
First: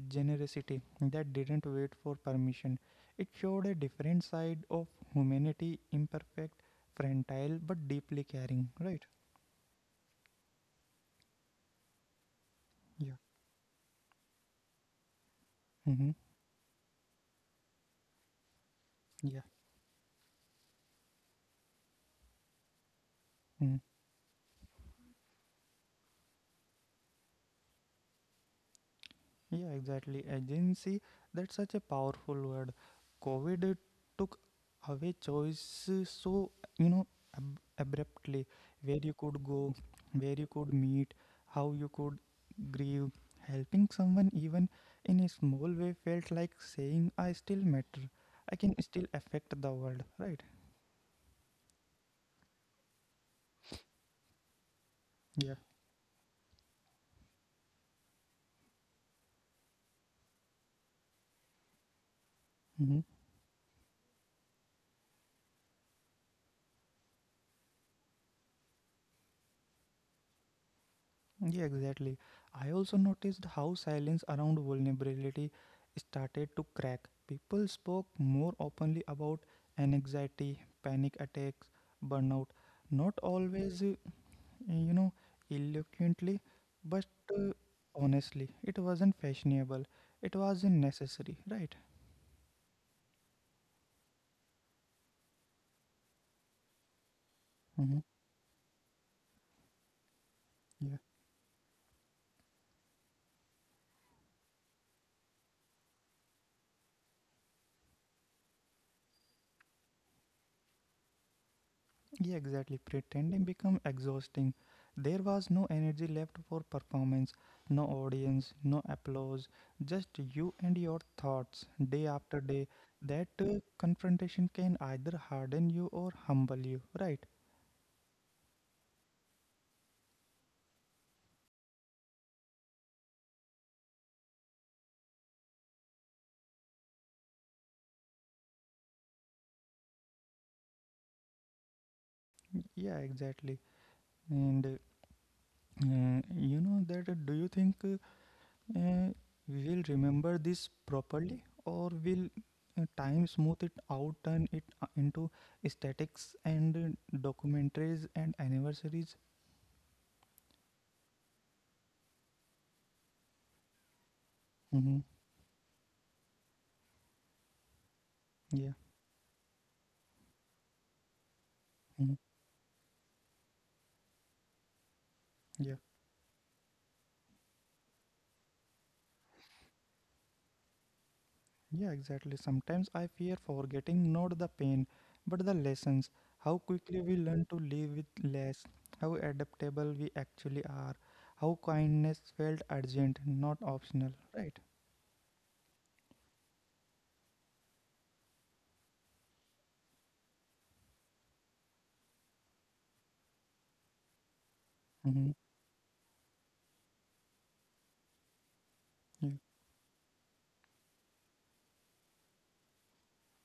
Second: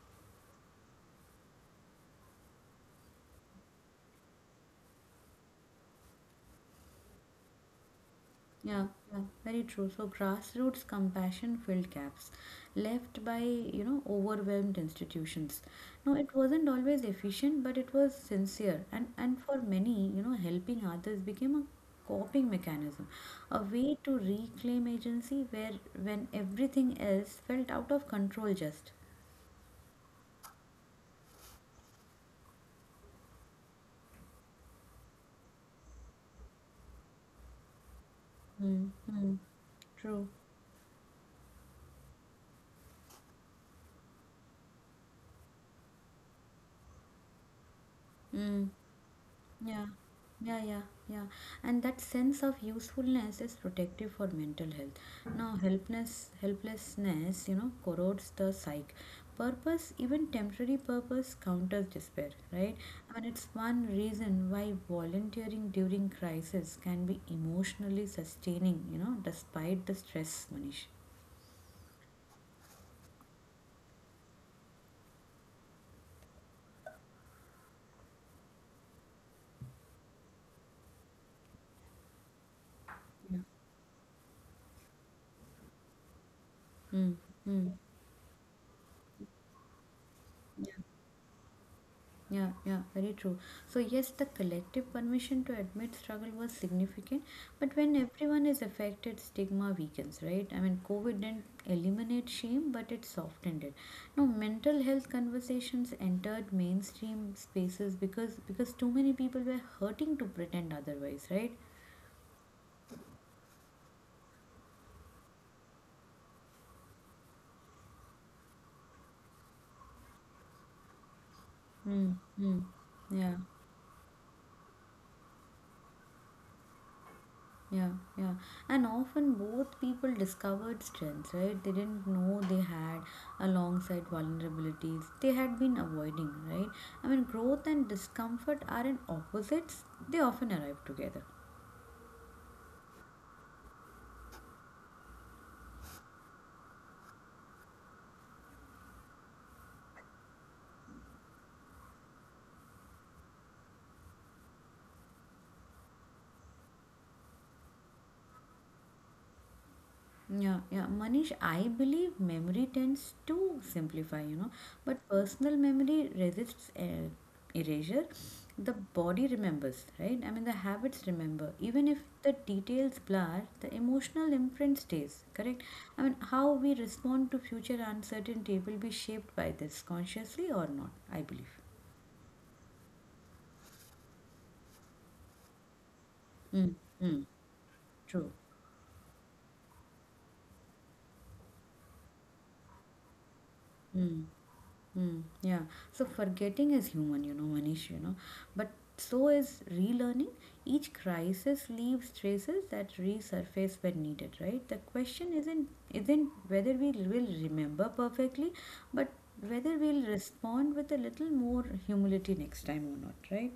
generosity that didn't wait for permission. It showed a different side of humanity, imperfect, fragile, but deeply caring,
Yeah,
right?
yeah, very true. So grassroots compassion filled gaps
Yeah.
left by, you know, overwhelmed institutions.
Mm-hmm.
No, it wasn't always efficient, but it was sincere and and
Yeah.
for many, you know, helping others became a coping mechanism, a
Mm.
way to reclaim agency where when everything else felt out of control just.
Yeah, exactly. Agency, that's such a powerful word. COVID uh, took away choice uh, so, you know, ab- abruptly
Mm,
where you
mm,
could go,
true.
where you could meet, how you could grieve. Helping someone, even in a small way, felt like saying, I still matter. I
Mm.
can still affect the
Yeah,
world, right?
yeah, yeah, yeah. And that sense of usefulness is protective for mental health. Now,
Yeah.
helpless, helplessness, you know, corrodes the psyche. Purpose, even temporary purpose, counters despair, right? I mean, it's one reason why volunteering during crisis can be emotionally sustaining, you know, despite the stress, Manish.
Yeah, exactly. I also noticed how silence around vulnerability started to crack. People spoke more openly about anxiety, panic attacks, burnout, not
Yeah.
always, uh, you know, eloquently, but
Mm,
uh,
mm.
honestly. It wasn't fashionable, it was necessary, right?
Yeah, yeah, very true. So, yes, the collective permission to admit struggle was significant, but when
Mm-hmm.
everyone is affected, stigma weakens, right? I mean,
Yeah.
COVID didn't eliminate shame, but it softened it. Now, mental health conversations entered mainstream spaces because because too many people were hurting to pretend otherwise, right?
Yeah, exactly. Pretending become exhausting. There was no energy left for performance, no audience, no applause, just you and your thoughts day
Mm,
after
mm,
day. That
yeah.
uh, confrontation can either harden you or humble you, right?
Yeah, yeah. And often both people discovered strengths, right? They didn't know they had alongside vulnerabilities they had been avoiding, right? I mean, growth and discomfort aren't opposites, they often arrive together.
Yeah, exactly. And uh, you know that uh, do you think uh, uh, we will remember this properly or will uh, time smooth it out turn it uh, into statics and uh, documentaries and anniversaries
Yeah, yeah, Manish, I believe memory tends to simplify, you know,
mm-hmm.
but personal memory resists uh, erasure. The
Yeah
body remembers, right? I mean, the habits remember. Even if
mhm,
the details blur, the emotional imprint stays, correct?
yeah
I mean, how we respond to future uncertainty will be shaped by this, consciously or not, I believe.
yeah exactly sometimes I fear forgetting not the pain but the lessons how
Mm,
quickly we
mm,
learn to live with
true.
less how adaptable we actually are how kindness felt urgent not
Mm.
optional right
Mm, yeah. So forgetting is human, you know, Manish, you know. But so is relearning. Each crisis leaves traces that resurface when needed, right? The question
mm-hmm.
isn't isn't whether we will remember perfectly, but
Yeah.
whether we'll respond with a little more humility next time or not, right?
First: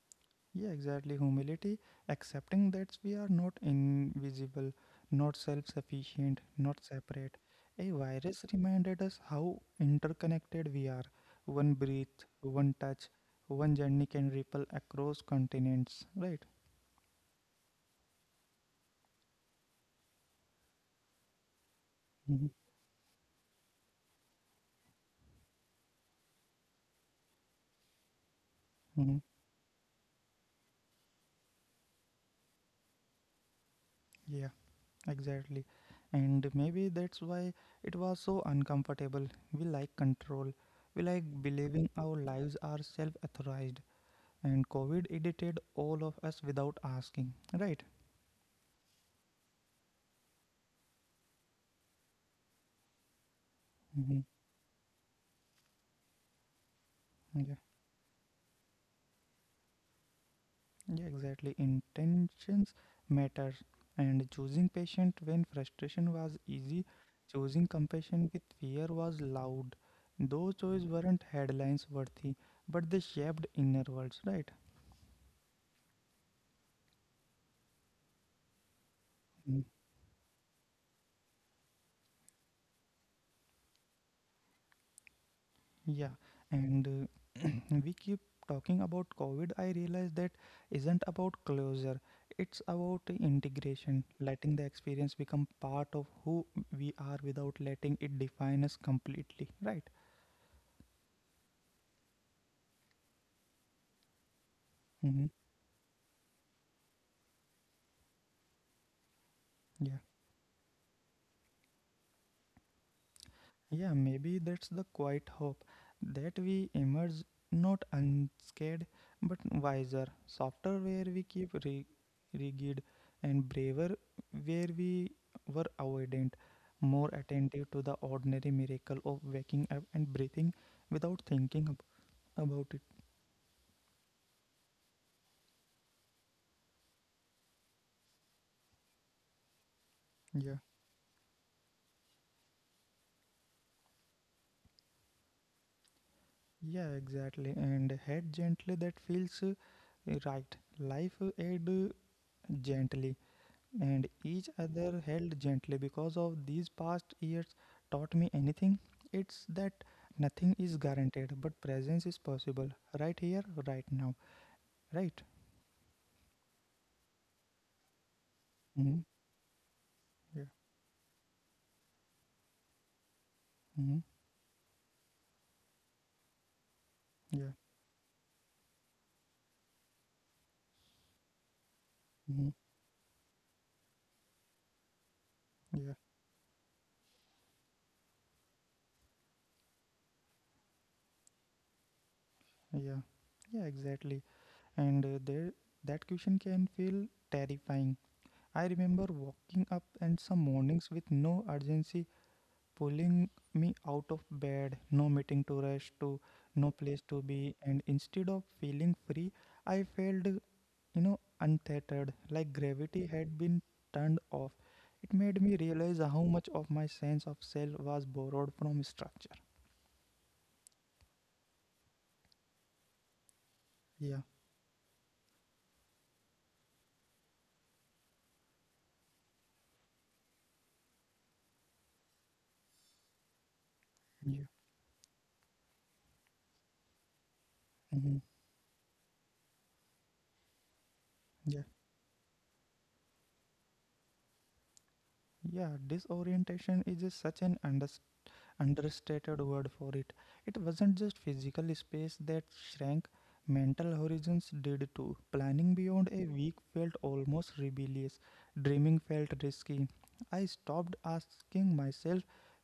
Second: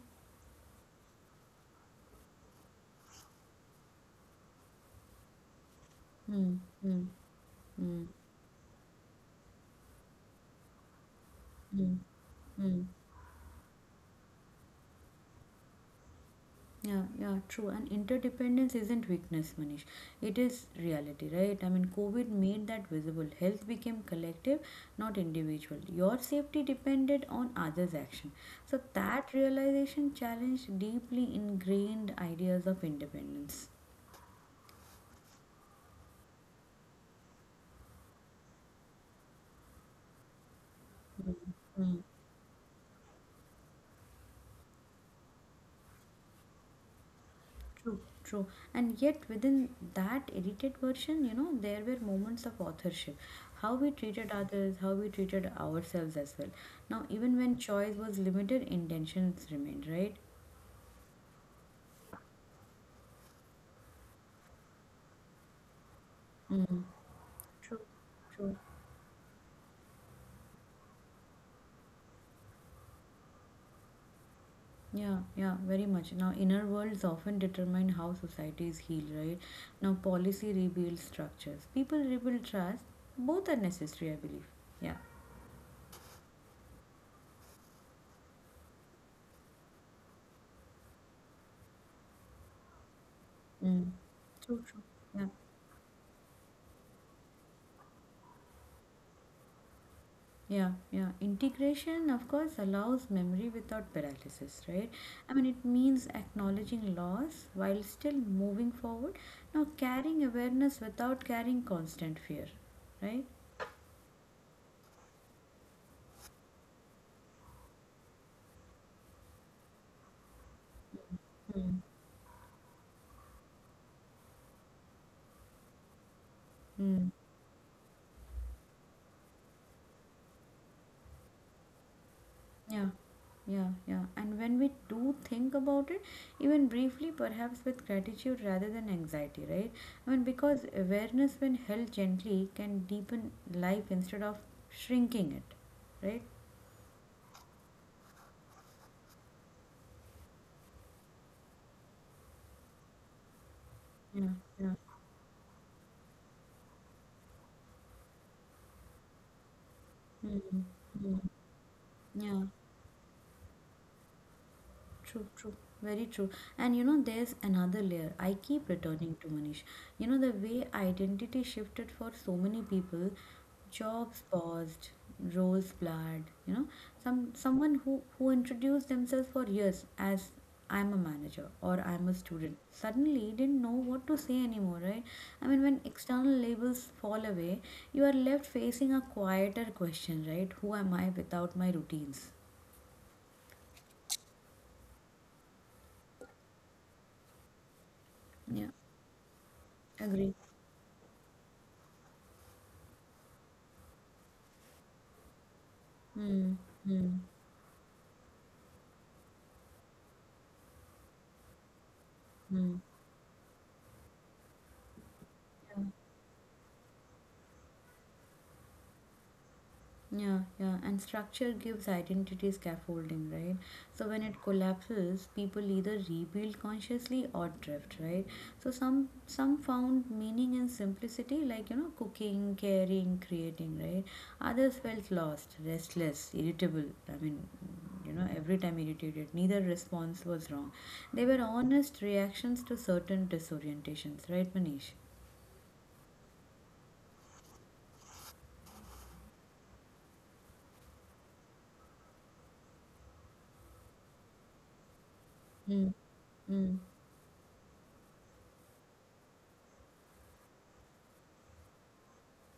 Yeah, exactly. Humility, accepting that we are not invisible, not self sufficient,
Mm,
not
mm,
separate. A
mm,
virus reminded us how interconnected we are. One
mm,
breath, one
mm.
touch, one journey can ripple across continents, right?
Yeah, yeah, true. And interdependence isn't weakness, Manish. It is reality, right? I mean, COVID
Hmm.
made that visible. Health became collective, not individual. Your safety depended on others' action. So
Hmm.
that realization challenged deeply ingrained ideas of independence.
Yeah, exactly. And maybe that's why it was so uncomfortable. We like control, we like believing our lives are self authorized. And COVID edited all of us without asking, right?
True, true. And yet, within that edited version, you know, there were moments of authorship. How we
Mhm.
treated others, how we treated ourselves as well. Now, even
Yeah.
when choice was limited, intentions remained, right?
Yeah, exactly, intentions matter and choosing patient when frustration was easy
Mm.
choosing
True,
compassion with
true.
fear was loud those choices weren't headlines worthy but they shaped inner worlds, right?
Yeah, yeah, very much. Now, inner worlds often determine how societies heal, right?
Mhm.
Now, policy rebuilds structures, people rebuild trust. Both are necessary, I believe. Yeah.
Yeah, and uh, we keep talking about COVID I realize that isn't about closure it's about
Mm.
integration letting
True,
the
true.
experience
Yeah.
become part of who we are without letting it define us completely, right?
Yeah, yeah. Integration, of course, allows memory without paralysis, right?
Mm-hmm.
I mean, it means acknowledging loss while still moving forward. Now,
Yeah.
carrying awareness without carrying constant fear, right?
Yeah, maybe that's the quiet hope that we emerge not unscared but wiser, softer where we keep
Mm.
ri- rigid, and braver where we were avoidant, more
Mm.
attentive to the ordinary miracle of waking up and breathing without thinking ab- about it.
Yeah, yeah, yeah. And when we do think about it, even briefly, perhaps with gratitude rather than anxiety, right? I mean,
Yeah,
because awareness, when held gently, can deepen life instead of shrinking it, right?
yeah, exactly. And head gently that feels uh, right. Life uh, aid uh, gently and
Yeah,
each
yeah.
other held gently because of these past years taught me anything it's that
Mm,
nothing is
mm.
guaranteed but presence is
Yeah,
possible right here right now, right?
true, true, very true. And you know, there's another layer I keep
Mm-hmm.
returning to, Manish. You know, the
Yeah.
way identity shifted for so many people,
Mm-hmm.
jobs paused, roles blurred, you know, some
Yeah.
someone who who introduced themselves for years as I'm a manager or I'm a
Mm-hmm.
student suddenly didn't know what to say anymore, right? I mean, when
Yeah.
external labels fall away, you are left facing a quieter question, right? Who am I without my routines?
Yeah, yeah, exactly. And uh, there that question can feel terrifying I
Yeah.
remember waking up and
Agree.
some mornings with no urgency pulling me out of bed, no meeting to rush to,
Mm,
no place to
mm,
be, and instead of feeling free, I felt, you know, untethered, like
mm.
gravity had been turned off. It made me
Yeah.
realize how much of my sense of self was borrowed from structure.
Yeah, yeah. And structure gives identity scaffolding, right? So
Yeah,
when it collapses, people either rebuild consciously or drift, right? So some some found meaning in simplicity, like you know, cooking, caring, creating, right?
yeah,
Others felt lost, restless, irritable. I mean, you
mhm,
know, every time irritated. Neither response was wrong. They were
yeah,
honest reactions to certain disorientations, right, Manish?
yeah. Disorientation is a, such an understatement understated word for it. It wasn't just physical space that shrank, mental horizons did too. Planning
Mm,
beyond a week
mm,
felt almost rebellious, dreaming felt risky. I stopped asking myself,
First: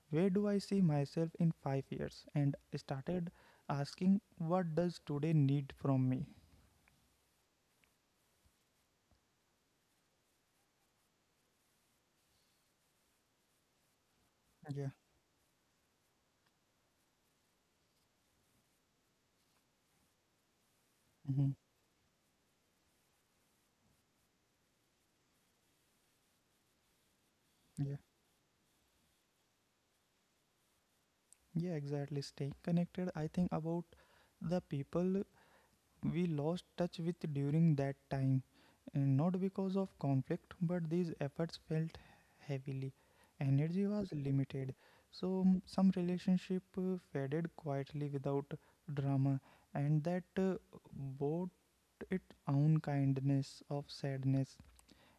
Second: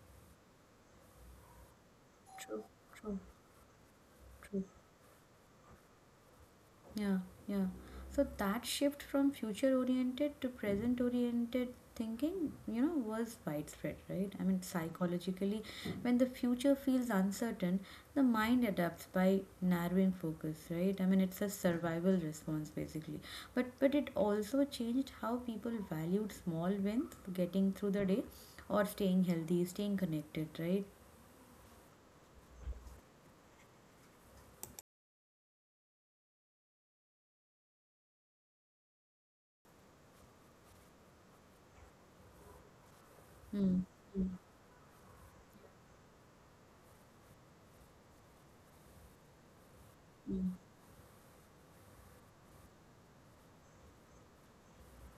where do I see myself in five years? And
true, true,
started asking,
true.
what does today need from me?
Yeah, yeah. So that shift from future oriented to present oriented thinking, you know, was widespread, right? I mean,
Yeah.
psychologically, when the future feels uncertain, the mind adapts by narrowing focus, right? I mean, it's a
Hmm.
survival response basically. But but it also changed how people valued small wins, getting through the
Yeah.
day, or staying healthy, staying connected, right?
Yeah, exactly. Staying connected, I think about the people we lost touch with during that time, and not because of conflict, but these efforts felt heavily.
Mm,
Energy was limited, so mm, some relationship uh, faded quietly without drama, and that
mm,
uh, brought its own kindness of sadness.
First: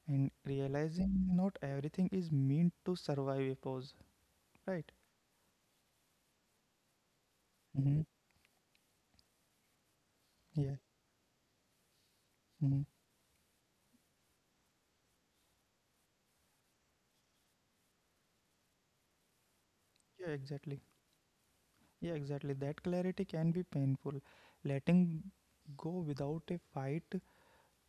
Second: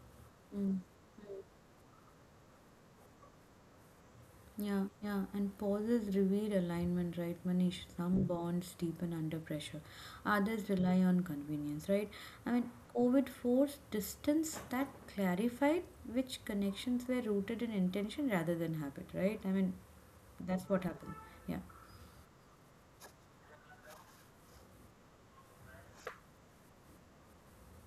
And
mm.
realizing not everything is meant to survive a pause,
Yeah,
right?
yeah, and pauses reveal alignment, right, Manish?
Mm-hmm.
Some bonds deepen under pressure, others
Yeah.
rely on convenience, right? I mean,
Mm-hmm.
COVID forced distance that clarified which connections were rooted in intention rather than habit, right? I mean,
Yeah,
that's
exactly.
what happened. Yeah.
Yeah, exactly. That clarity can be painful. Letting go without a fight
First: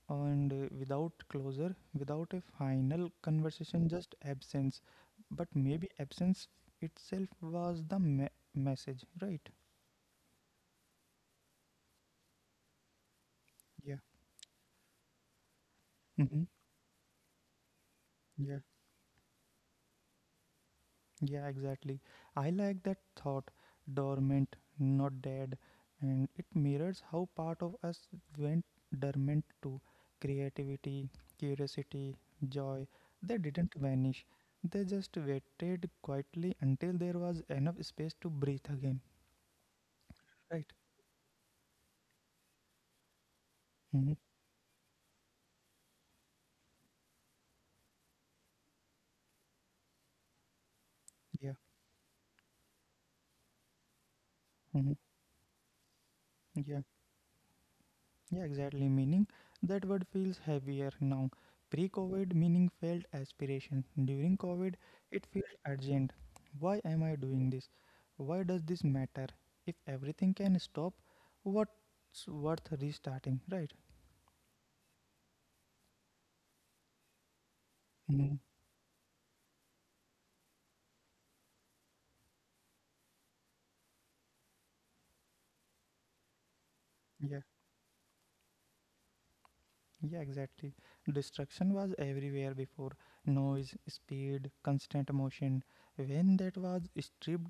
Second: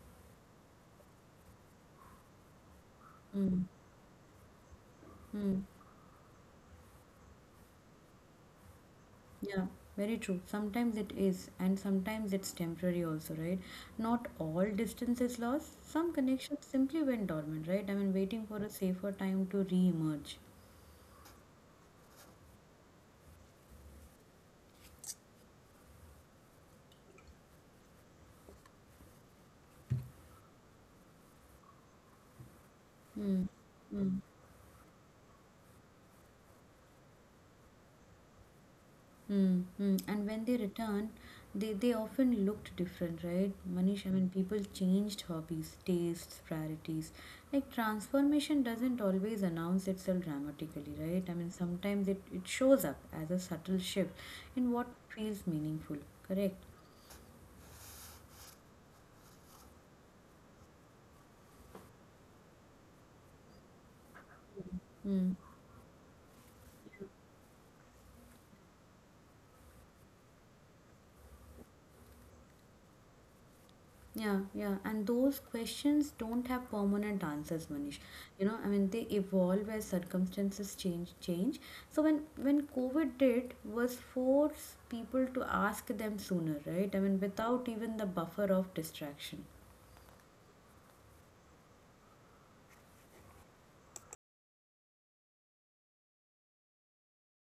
and uh, without closure, without a final
Mm.
conversation, just absence. But
Mm.
maybe absence itself was the me- message, right?
Yeah, very true. Sometimes it is, and sometimes it's temporary also, right?
Yeah.
Not all distance is lost. Some
Mm-hmm.
connections simply went dormant, right? I mean, waiting for a safer time to re emerge.
Yeah, exactly. I like that thought, dormant, not dead, and it mirrors how part of us went dormant too. Creativity, curiosity, joy, they
Mm,
didn't
mm,
vanish. They just waited quietly until there was enough space to breathe again.
mm, mm. And when they
Right?
return, they, they often looked different, right? Manish,
Mm-hmm.
I mean, people changed hobbies, tastes, priorities. Like transformation doesn't always announce itself dramatically, right? I
Yeah.
mean, sometimes it, it shows up as a subtle shift in
Mm-hmm.
what feels meaningful, correct?
Yeah. Yeah, exactly. Meaning that word feels heavier now. Pre COVID, meaning felt aspiration. During COVID, it
Hmm.
feels urgent. Why am I doing this? Why does this matter? If everything can stop, what's worth restarting, right?
Yeah, yeah, and those questions don't have permanent answers, Manish.
Mhm.
You know, I mean, they evolve as circumstances change. Change. So when when COVID did was force people to ask them sooner, right? I mean,
Yeah.
without even the buffer of distraction.
Yeah, exactly. Destruction was everywhere before. Noise, speed, constant motion. When that was stripped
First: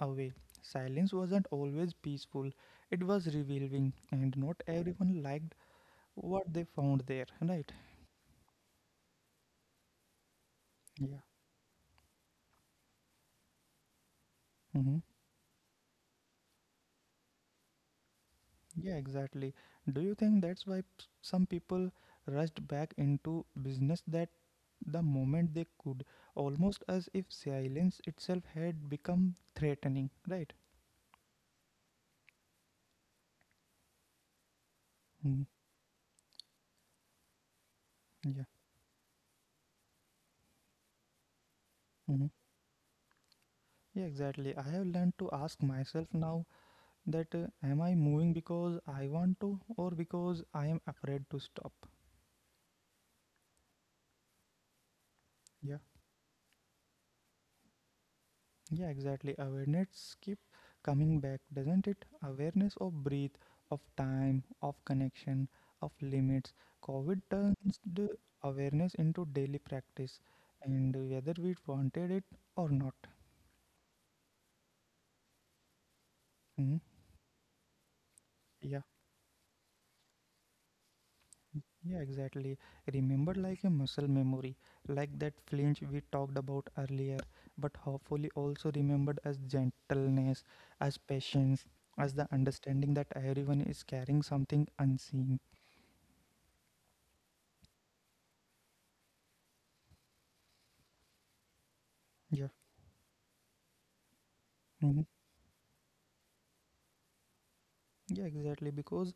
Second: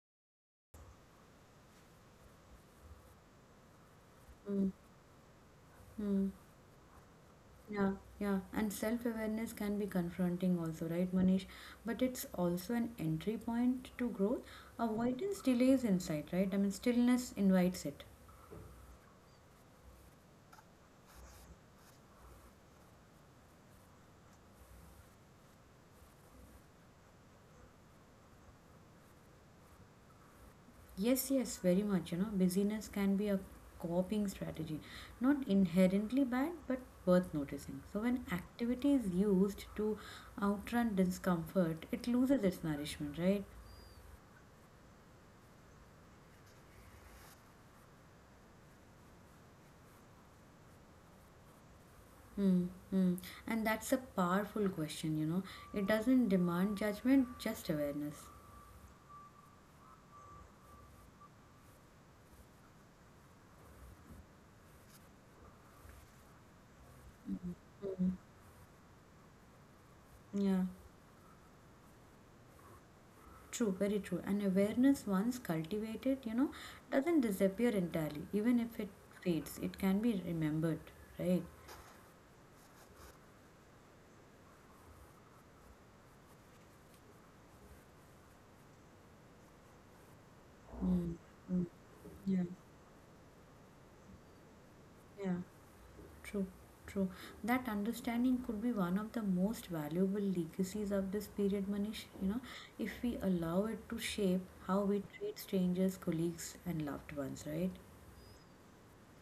away, silence wasn't always peaceful. It was revealing, and not everyone liked
Mm-hmm.
what they found there, right?
Yeah, yeah, and self-awareness can be confronting also, right,
Yeah.
Manish? But it's also an entry point to growth.
Mm-hmm.
Avoidance delays insight, right? I mean, stillness invites it.
Yeah, exactly. Do you think that's why p- some people rushed back into business that the moment they could, almost as if silence itself had become threatening, right?
Yes, yes, very much. You know, busyness can be a coping strategy,
Mm-hmm.
not inherently bad, but worth noticing. So, when
Yeah.
activity is used to outrun discomfort, it
Mhm.
loses its nourishment, right?
Yeah, exactly. I have learned to ask myself now that uh, am I moving because I want to or because I am afraid to stop?
Hmm, hmm. And that's a powerful question, you know.
Yeah.
It doesn't demand judgment, just awareness.
Yeah, exactly. Awareness keep coming back, doesn't it? Awareness of breath, of time, of connection, of limits. COVID
Mhm.
turns the
Mhm.
awareness into daily practice,
Yeah,
and whether we wanted it or not.
true, very true. And awareness, once cultivated, you know,
Mhm.
doesn't disappear entirely. Even if
Yeah.
it fades, it can be remembered, right?
Yeah, exactly. Remember like a muscle memory, like that flinch we talked about earlier, but hopefully also remembered as gentleness, as
Mm, mm,
patience, as the
yeah,
understanding that everyone is carrying something
yeah,
unseen.
true, true. That understanding could be one of the most valuable legacies of this period, Manish. You know,
Yeah.
if we allow it to shape how we
Hmm.
treat strangers, colleagues, and loved ones, right?
Yeah, exactly. Because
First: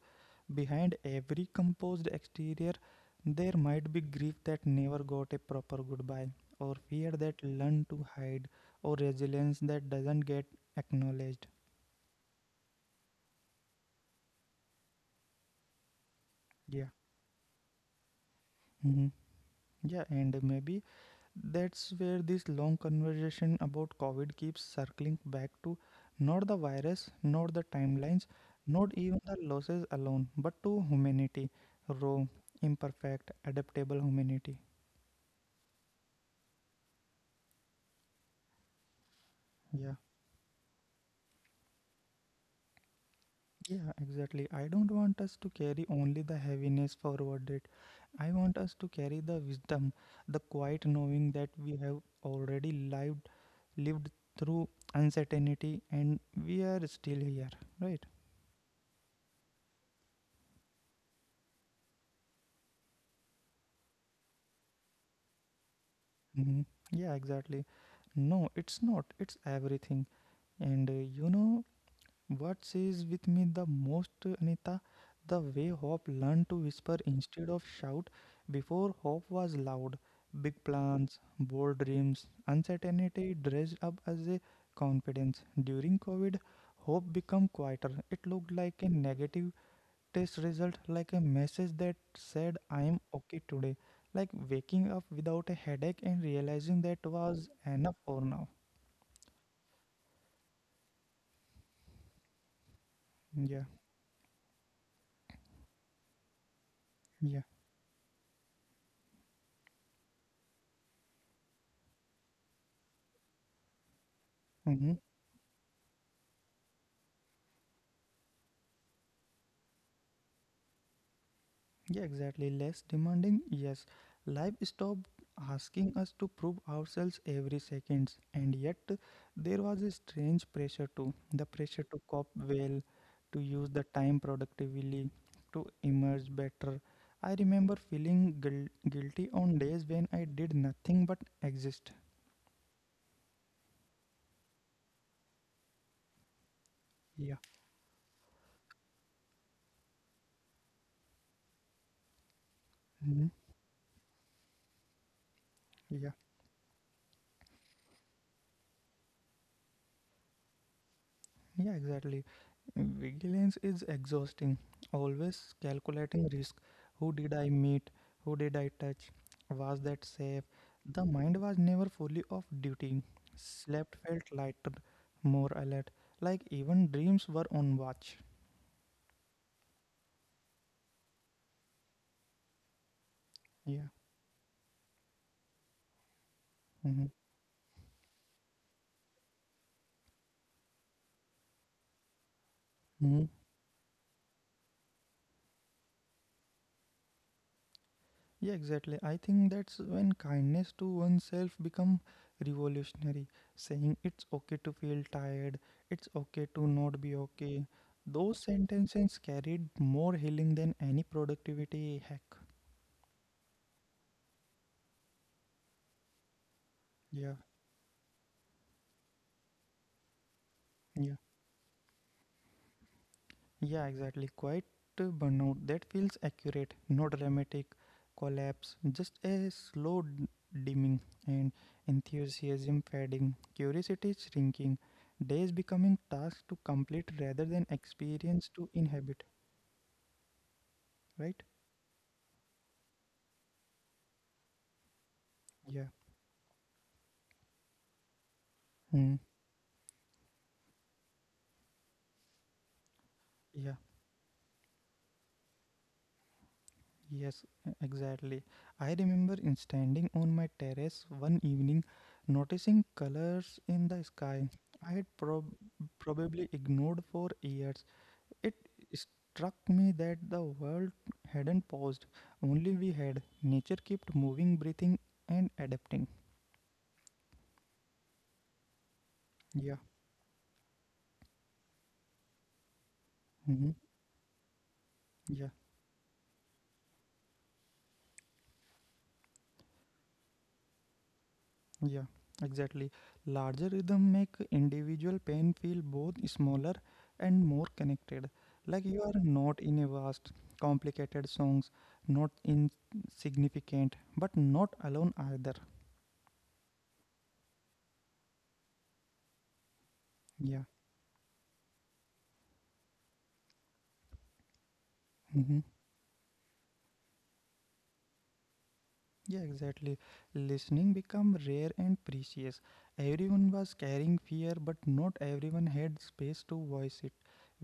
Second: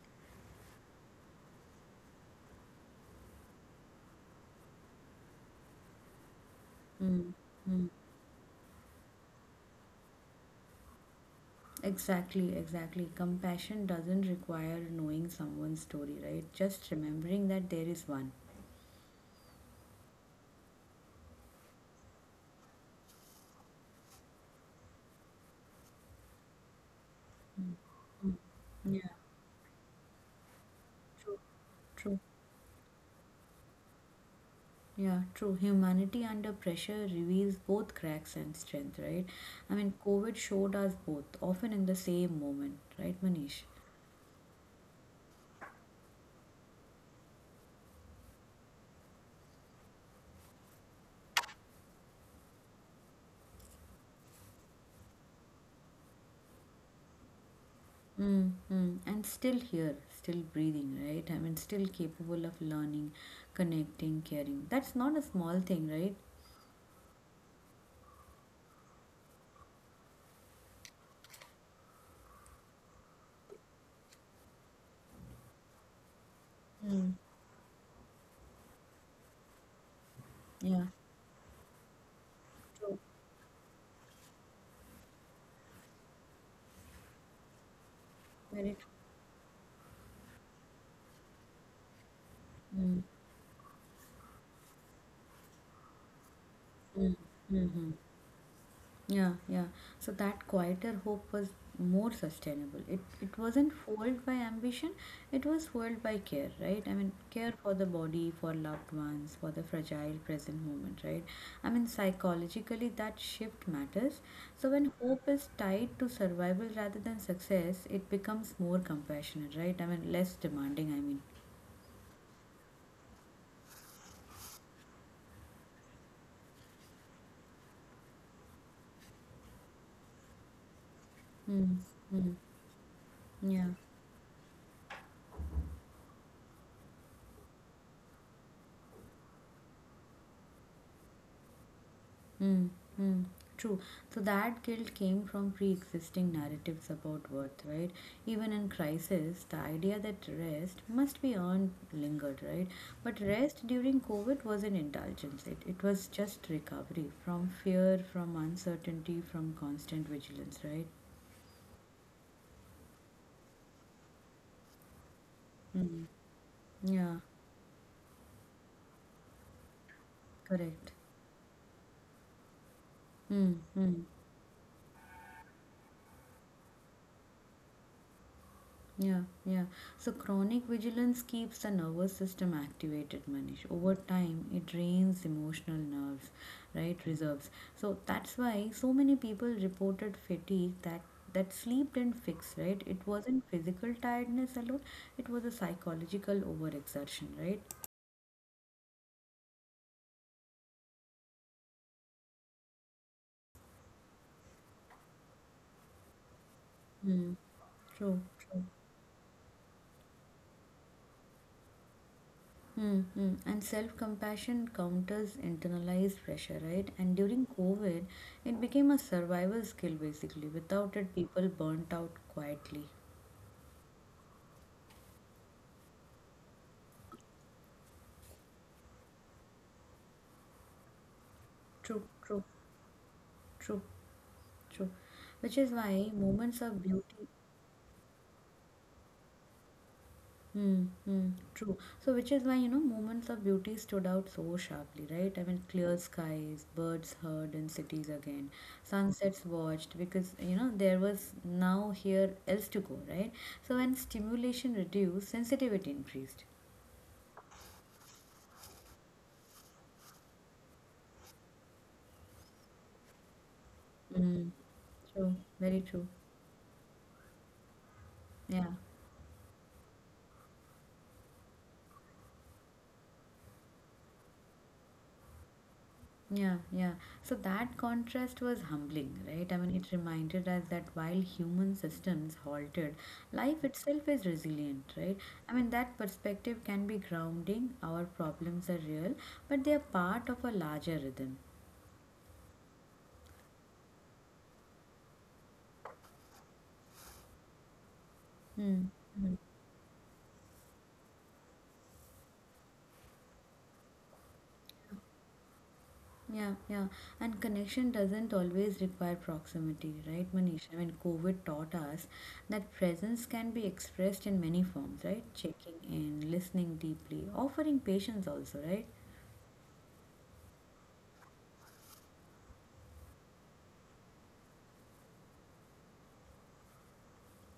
behind every composed exterior, there might be grief that never got a proper goodbye, or fear
Mm,
that learned
mm.
to hide, or resilience that doesn't get acknowledged.
Exactly, exactly. Compassion doesn't require knowing someone's story, right?
Yeah.
Just remembering that there is one.
Hmm. Yeah, and maybe that's where this long conversation about COVID keeps circling back to not the virus, not the timelines,
Mm.
not
Yeah,
even the losses alone, but to
true,
humanity,
true.
raw, imperfect, adaptable humanity.
Yeah, true. Humanity under pressure reveals both cracks and strength, right? I
Yeah,
mean, COVID showed us both, often in the same moment, right, Manish?
yeah, exactly. I don't want us to carry only the heaviness forward it. I want us to carry the wisdom, the quiet knowing that we have already lived lived through uncertainty and we are still here, right?
Mm-hmm. And still here, still breathing, right? I mean, still capable of learning, connecting, caring. That's not a small thing, right?
Hmm. Yeah, exactly. No, it's not. It's everything. And uh, you know what says with me the most, uh, Anita? The way Hope learned to whisper
Mm.
instead of shout. Before, Hope was loud. Big
Yeah,
plans, bold dreams,
true.
uncertainty dressed up as a confidence. During COVID, Hope became quieter. It looked
Very
like a negative test result like a message that said
true.
I'm
Mm,
okay today, like waking up without a headache and realizing that
mm,
was
mm-hmm.
enough for now.
Yeah, yeah. So that quieter hope was more sustainable. It it
Yeah,
wasn't fueled by ambition, it was fueled by care, right? I mean,
yeah.
care for the body, for loved ones, for the fragile present moment, right? I mean, psychologically that shift matters. So when
Mm-hmm.
hope is tied to survival rather than success, it becomes more compassionate, right? I mean, less demanding, I mean.
Yeah, exactly. Less demanding, yes. Life stopped asking us to prove ourselves every second, and yet there was a strange pressure too. The
Mm,
pressure to cop
mm,
well, to
yeah.
use the time productively, to emerge better. I remember feeling guil- guilty on days when I did nothing but exist.
Mm, mm, true. So that guilt came from pre existing narratives about
Yeah.
worth, right? Even in crisis, the idea that rest must be earned lingered, right? But
Mhm.
rest during COVID wasn't indulgence, it, it was
Yeah.
just recovery from fear, from uncertainty, from constant vigilance, right?
Yeah, exactly. Vigilance is exhausting. Always
Mm,
calculating risk. Who
yeah,
did I meet? Who did I touch? Was that safe?
correct.
The mind was never fully off duty.
Mm,
Slept
mm.
felt lighter, more alert. Like even dreams were on watch.
Yeah, yeah. So chronic vigilance keeps the nervous system activated, Manish.
Yeah.
Over time, it drains emotional nerves, right?
Mm-hmm.
Reserves. So that's why so many people reported fatigue that that sleep didn't fix, right? It
Mm-hmm.
wasn't physical tiredness alone, it was a psychological overexertion, right?
Yeah, exactly. I think that's when kindness to oneself become revolutionary. Saying it's okay to feel tired, it's okay to not be
Mm.
okay.
True,
Those
true.
sentences carried more healing than any productivity hack.
Mm-hmm. And self compassion counters internalized pressure, right? And
Yeah,
during COVID, it became a survival skill basically. Without
yeah.
it, people burnt out quietly.
Yeah, exactly. Quite uh, burnout. That feels accurate. No dramatic collapse, just a slow d- dimming and
True, true,
enthusiasm fading,
true,
curiosity shrinking,
true.
days
Which is
becoming
why
tasks to
moments of
complete
beauty
rather than experience to inhabit.
Hmm. Mm,
Right?
true. So, which is why, you know, moments of beauty stood out so sharply, right? I mean,
Yeah.
clear skies, birds heard in cities again,
Mm.
sunsets watched because, you know, there was now here else to go, right?
Yeah.
So, when stimulation reduced, sensitivity increased.
Yes, e- exactly. I remember in standing on my terrace one evening, noticing colors in the sky.
Mm,
I had
true,
prob-
very true.
probably ignored for years. It
Yeah.
struck me that the world hadn't paused, only we had. Nature kept moving, breathing, and adapting.
Yeah, yeah. So that contrast was humbling, right? I
Yeah,
mean, it reminded us that while human systems halted, life
hmm,
itself is resilient, right?
yeah,
I mean, that perspective can be grounding. Our problems are real, but they are part of a larger rhythm.
yeah, exactly. Larger rhythm make individual pain feel both smaller and more connected. Like
Hmm.
you are
Hmm.
not in a vast, complicated songs, not insignificant, but not alone either.
Yeah, yeah. And connection doesn't always require proximity, right,
Yeah.
Manish? I mean, COVID taught us that presence can be expressed in many forms, right?
Mm-hmm.
Checking in, listening deeply, offering patience also, right?
Yeah, exactly. Listening become rare and precious. Everyone was carrying fear, but not everyone had space to voice it.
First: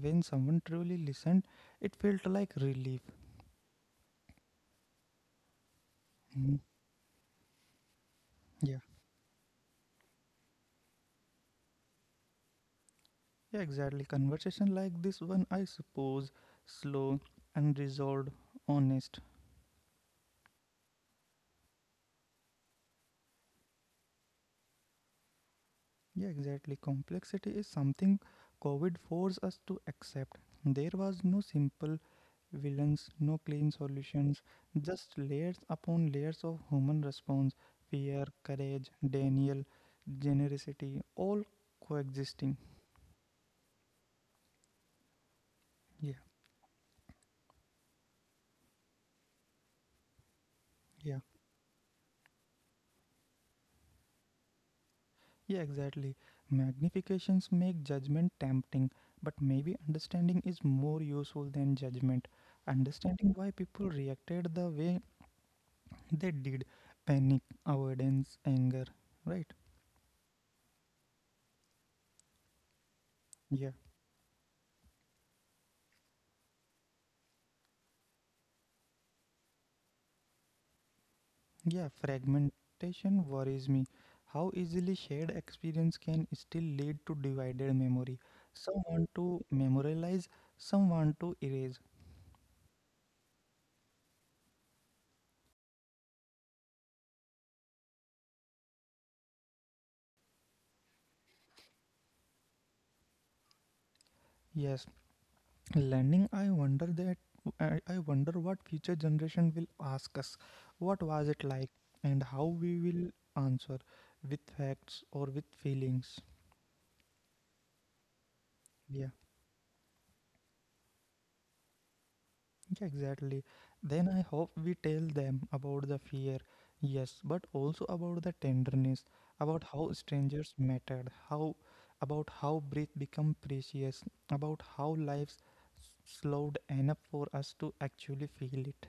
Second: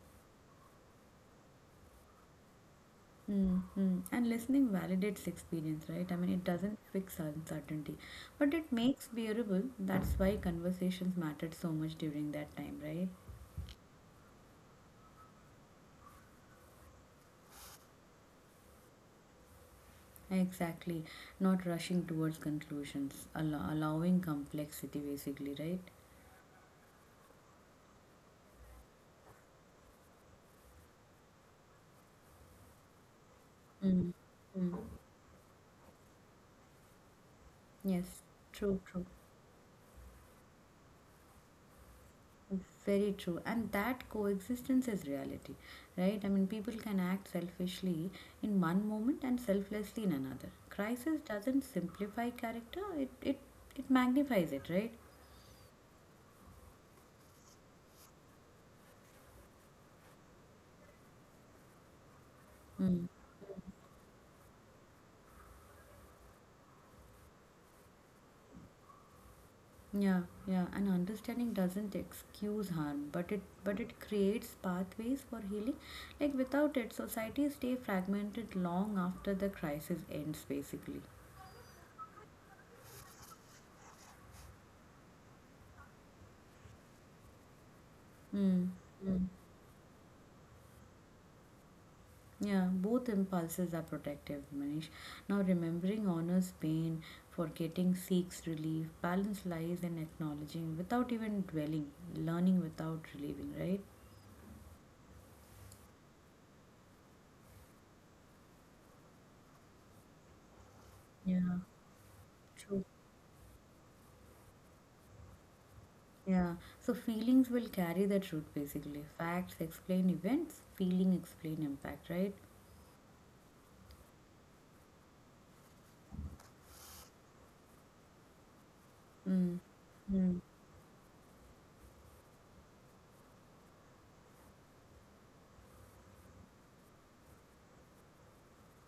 When someone truly listened, it felt like relief.
Mm-hmm. And listening validates experience, right? I mean, it
Mhm.
doesn't fix uncertainty, but it
Yeah,
makes bearable. That's why conversations mattered so much during that time, right?
yeah, exactly. Conversation like this one, I suppose, slow, unresolved, honest.
Exactly. Not rushing towards conclusions, allow allowing complexity, basically, right?
Yeah, exactly. Complexity is something COVID forced us to accept. There was no simple villains, no clean solutions,
Mm-hmm.
just layers upon layers of human response,
Yes,
fear,
true,
courage,
true.
denial, generosity, all coexisting.
Very true, and that coexistence is reality,
Yeah,
right? I mean, people can act selfishly in one moment and selflessly in another.
yeah,
Crisis doesn't simplify character; it it it magnifies it, right?
yeah, exactly. Magnifications make judgment tempting, but maybe understanding is more useful than judgment.
Mm.
Understanding why people reacted the way they did, panic, avoidance, anger, right?
Yeah, yeah. And understanding doesn't excuse harm, but it
Yeah.
but it creates pathways for healing. Like without it, societies stay fragmented long after the crisis ends, basically.
Yeah, fragmentation worries me. How easily shared experience can still lead to divided memory.
Mm.
Some want
Mm.
to memorialize, some want to erase.
Yeah, both impulses are protective, Manish. Now, remembering honors pain, forgetting seeks relief, balance lies in acknowledging without even dwelling, learning without relieving, right?
Yes, learning. I wonder that. I I wonder what future generation will ask us. What was
Yeah,
it like, and how we
true.
will answer with facts or with feelings.
Yeah, so feelings will carry the truth basically.
Yeah.
Facts explain events, feeling explain impact, right?
Yeah, exactly. Then I hope we tell them about the fear, yes, but also about the tenderness,
Mm.
about how
Mm.
strangers mattered, how about how breath become precious, about how lives s- slowed enough for us to actually feel it.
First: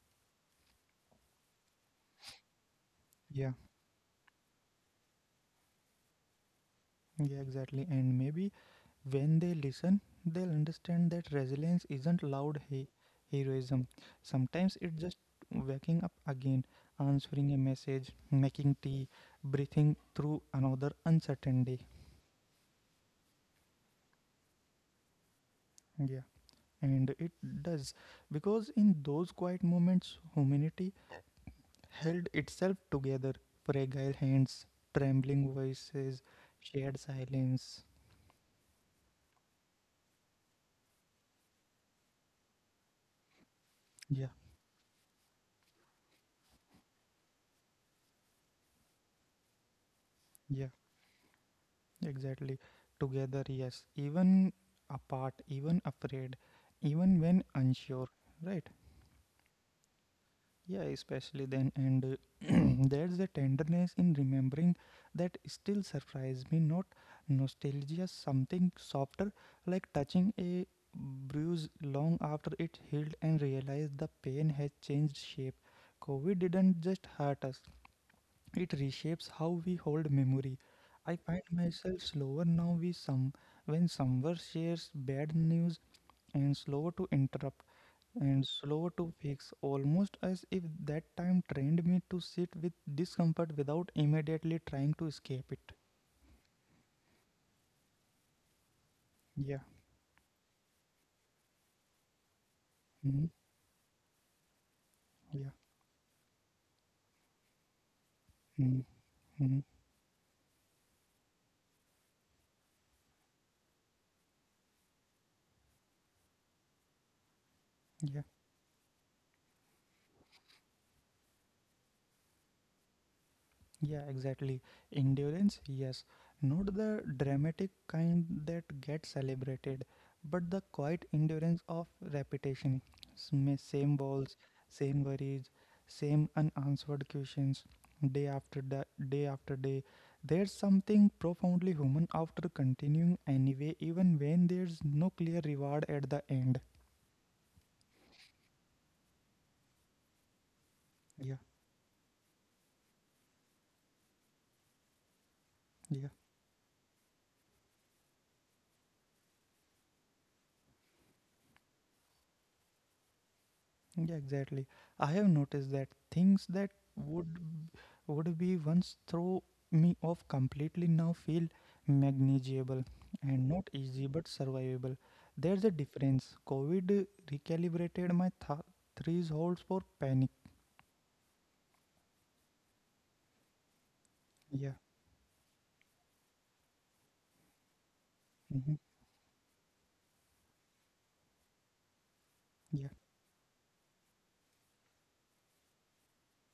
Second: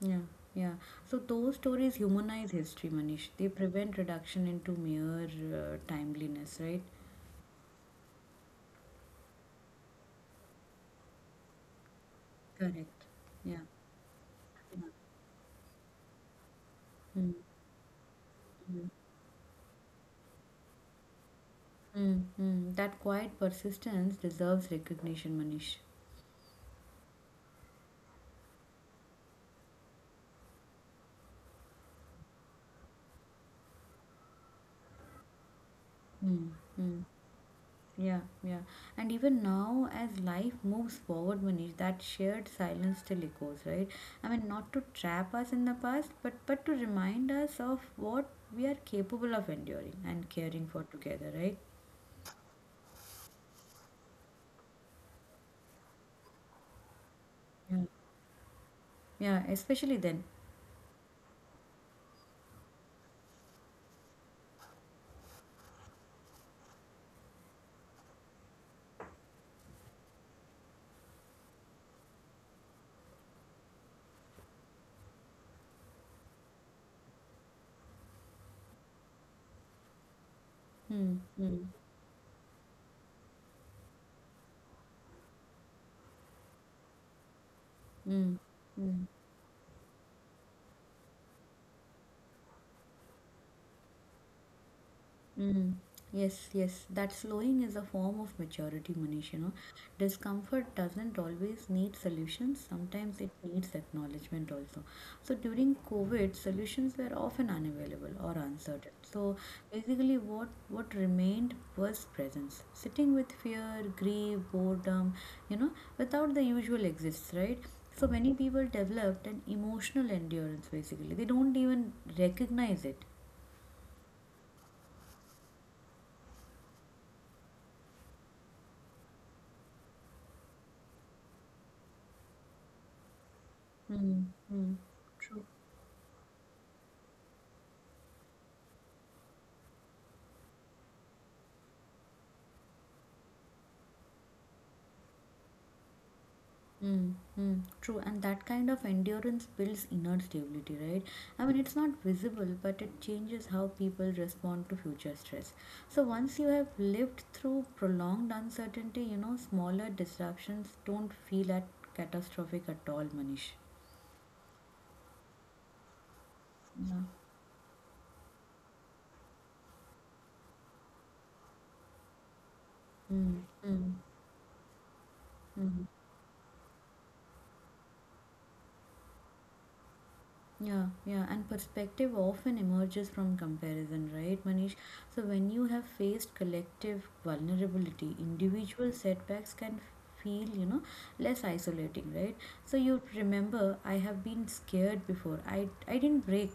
Yeah, yeah. So those stories humanize history, Manish. They
Yeah.
prevent reduction into mere uh, timeliness, right?
Yeah, exactly. And maybe when they listen, they'll understand that resilience isn't loud he-
Correct. Yeah.
heroism. Sometimes it's just waking up again,
Mm,
answering a message, making
mm,
tea, breathing through another uncertain day.
mm, mm. That quiet persistence deserves recognition, Manish.
Yeah, and it does because in those quiet moments, humanity held itself together. Fragile hands, trembling voices,
Mm,
shared
mm.
silence.
Yeah, yeah. And even now, as life moves forward, Manish, that shared silence still echoes, right?
Yeah,
I mean, not to trap us in the past, but but to remind us of what we are capable of enduring and
yeah.
caring for together, right?
Exactly. Together, yes. Even apart, even afraid, even when
Yeah,
unsure, right?
yeah. Especially then.
Yeah, especially then. And uh, there's a tenderness in remembering that still surprised me. Not nostalgia, something softer, like touching a bruise long after it healed and realized the pain had changed shape. COVID didn't just hurt us, it reshapes how we hold memory. I
Hmm.
find
Hmm.
myself slower now we some when someone shares bad news and slower to interrupt
Hmm.
and slower
Mm.
to fix, almost as if that time trained me to sit with discomfort without immediately trying to escape it.
Mm. Yes, yes. That slowing is a form of maturity, Manish, you know.
Yeah.
Discomfort doesn't always need solutions. Sometimes
Mm-hmm.
it needs acknowledgement also. So
Yeah.
during COVID, solutions were often unavailable or
Mm-hmm.
uncertain. So
Mm-hmm.
basically what what remained was presence. Sitting with fear, grief, boredom, you know, without the usual exists, right? So
Yeah.
many people developed an emotional endurance basically. They don't even recognize it.
Yeah, exactly. Endurance, yes. Not the dramatic kind that gets celebrated, but the quiet endurance of repetition. Same same
Mm.
balls,
Mm.
same
True.
worries, same unanswered questions, day after da- day after day. There's something profoundly human after continuing anyway, even when there's no clear reward at the end.
Mm, mm, true, and that kind of endurance builds inner stability, right?
Yeah,
I mean, it's not visible, but it changes how people respond to future stress. So,
yeah,
once you have lived through prolonged uncertainty, you know, smaller disruptions don't feel at catastrophic at all, Manish.
yeah, exactly. I have noticed that things that
Yeah.
would would be once throw me off completely now feel manageable
Mm,
and not
mm,
easy but survivable. There's a
mm.
difference. COVID recalibrated my th- thresholds for panic.
Yeah, yeah, and perspective often emerges from comparison, right, Manish?
Yeah.
So, when you have faced collective vulnerability,
Hmm.
individual setbacks can feel, you know, less isolating, right? So,
Yeah.
you remember, I have been scared before, I, I didn't break.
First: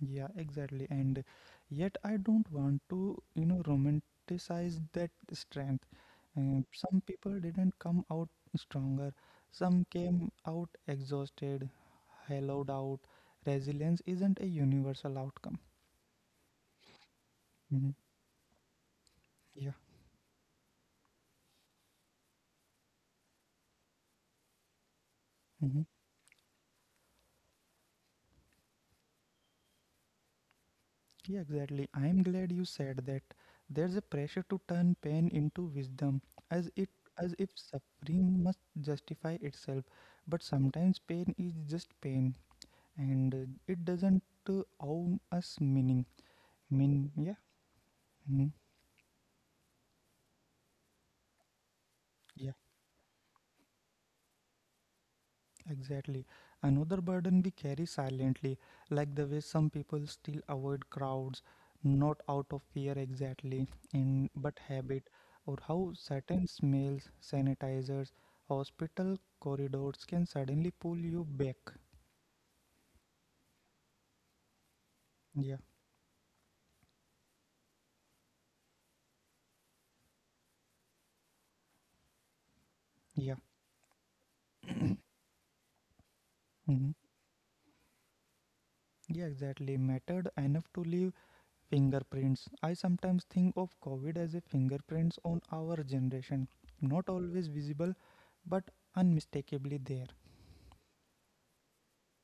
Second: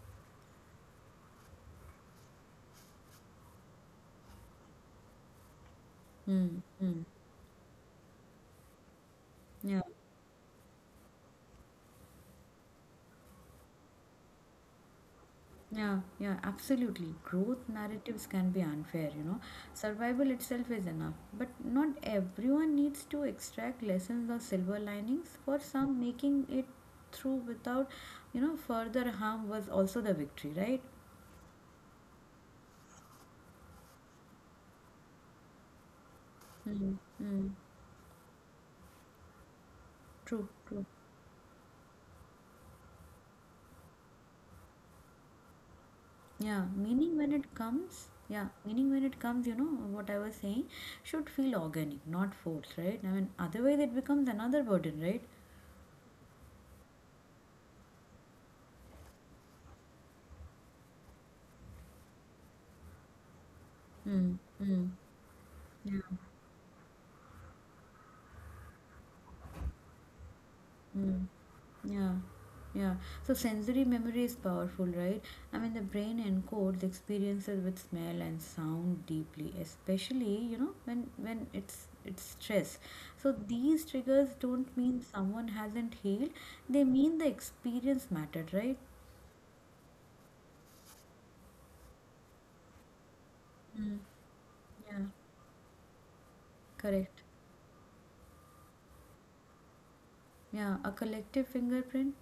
Yeah, exactly. And yet I don't want to, you know, romanticize that strength.
Hmm,
Um, some
hmm.
people didn't come out stronger.
Yeah.
Some came out exhausted, hollowed out. Resilience isn't a universal outcome.
Yeah, yeah, absolutely. Growth
Hmm.
narratives can be unfair, you know.
Yeah.
Survival itself is enough, but not everyone needs to extract lessons or silver linings. For
Hmm.
some, making it through without, you know, further harm was also the victory, right?
Yeah, exactly. I'm glad you said that. There's a pressure to turn pain into wisdom, as it
Mm,
as if
mm,
suffering must justify itself. But
true, true.
sometimes pain is just pain, and uh, it doesn't uh, own us meaning.
Yeah,
Mean,
meaning when
yeah.
it comes, yeah,
Hmm.
meaning when it comes, you know, what I was saying, should feel organic, not forced, right? I mean, otherwise it becomes another burden, right?
Exactly. Another burden we carry silently, like the way some people still avoid crowds, not out of fear exactly, in
Mm,
but
mm,
habit, or how
yeah,
certain smells, sanitizers, hospital corridors can suddenly pull you
mm.
back.
Yeah, yeah. So sensory memory is powerful, right?
Yeah,
I mean, the brain encodes experiences with smell and sound deeply, especially you know when when it's it's stress. So
yeah.
these triggers don't mean someone hasn't healed; they
Hmm.
mean the experience mattered, right?
Yeah, exactly. Mattered enough to leave fingerprints. I sometimes think of
Mm,
COVID as a
yeah,
fingerprints on our generation, not
correct.
always visible, but unmistakably there.
Yeah, a collective fingerprint,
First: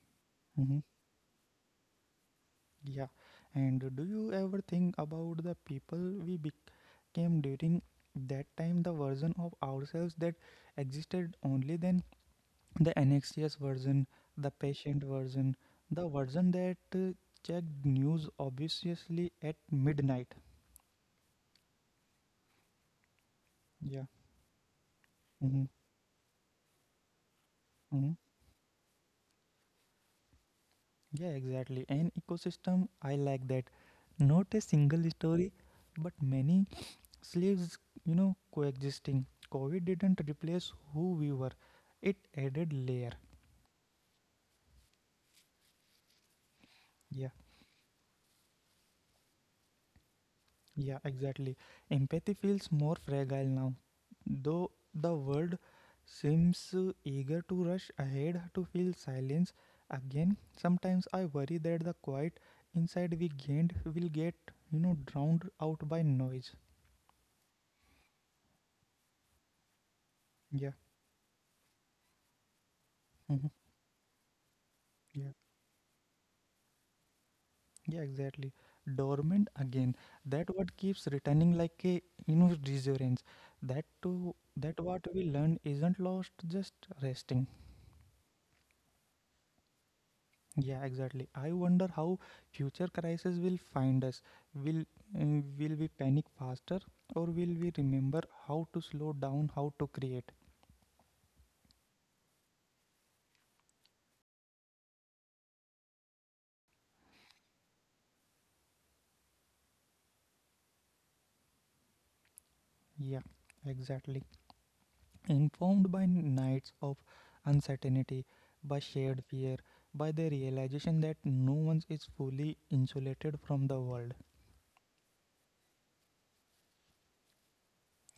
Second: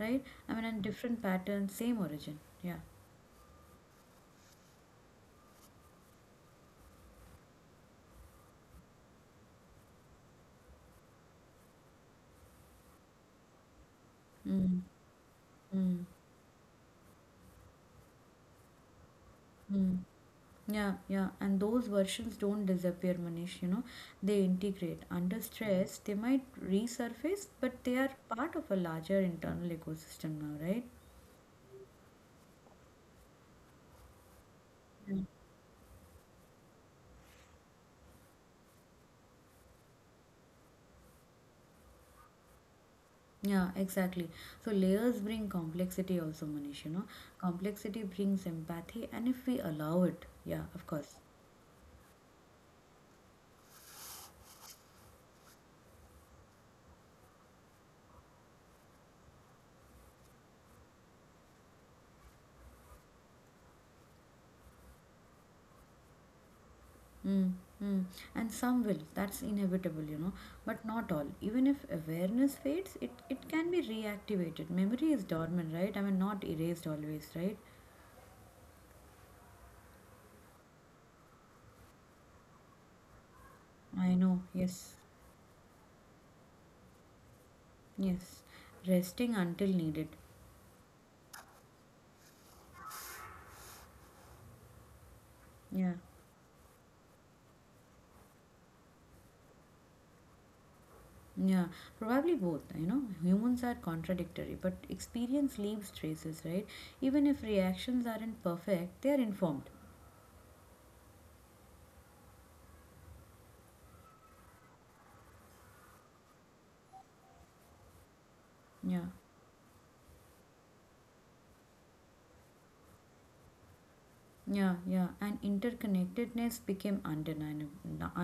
right? I mean,
Mm-hmm.
and different patterns, same origin. Yeah.
Yeah, and do you ever think about the people we became during that time, the version of ourselves that existed only then? The anxious version, the
Mm,
patient version,
mm,
the version that uh, checked news obviously at
mm.
midnight.
Yeah, yeah, and those versions don't disappear, Manish. You know,
Yeah.
they integrate. Under
Mm-hmm.
stress, they might resurface, but they
Mm-hmm.
are part of a larger internal ecosystem now, right?
Yeah, exactly. An ecosystem, I like that. Not a single
Mm.
story, but many slaves, you know, coexisting. COVID didn't replace who we were, it added layer.
Yeah, exactly. So layers bring complexity also, Manish. You know,
Yeah,
complexity brings empathy, and if we allow it, yeah, of
yeah,
course.
exactly. Empathy feels more fragile now. Though the world seems uh, eager to rush ahead to fill silence again, sometimes I worry that the quiet inside we gained will get, you know, drowned out by noise.
Mm, mm. And some will, that's inevitable, you know,
Yeah.
but not all. Even if awareness fades, it,
Mhm,
it can be reactivated. Memory is
yeah.
dormant, right? I mean, not erased always, right?
Yeah, exactly. Dormant again. That what keeps returning like a, you know, resurgence. That
I
too.
know,
That
yes,
what we learn isn't lost, just resting.
yes. Resting until needed.
Yeah, exactly. I wonder how future crises will find us. Will mm, will
Yeah,
we panic faster, or will we remember how to slow down, how to create?
yeah. Probably both, you know. Humans are contradictory, but experience leaves traces, right? Even if reactions aren't perfect, they are informed.
Yeah, exactly. Informed by nights of uncertainty, by
Yeah,
shared fear, by the realization that no one is fully insulated from the world.
yeah, yeah. And interconnectedness became undeniable,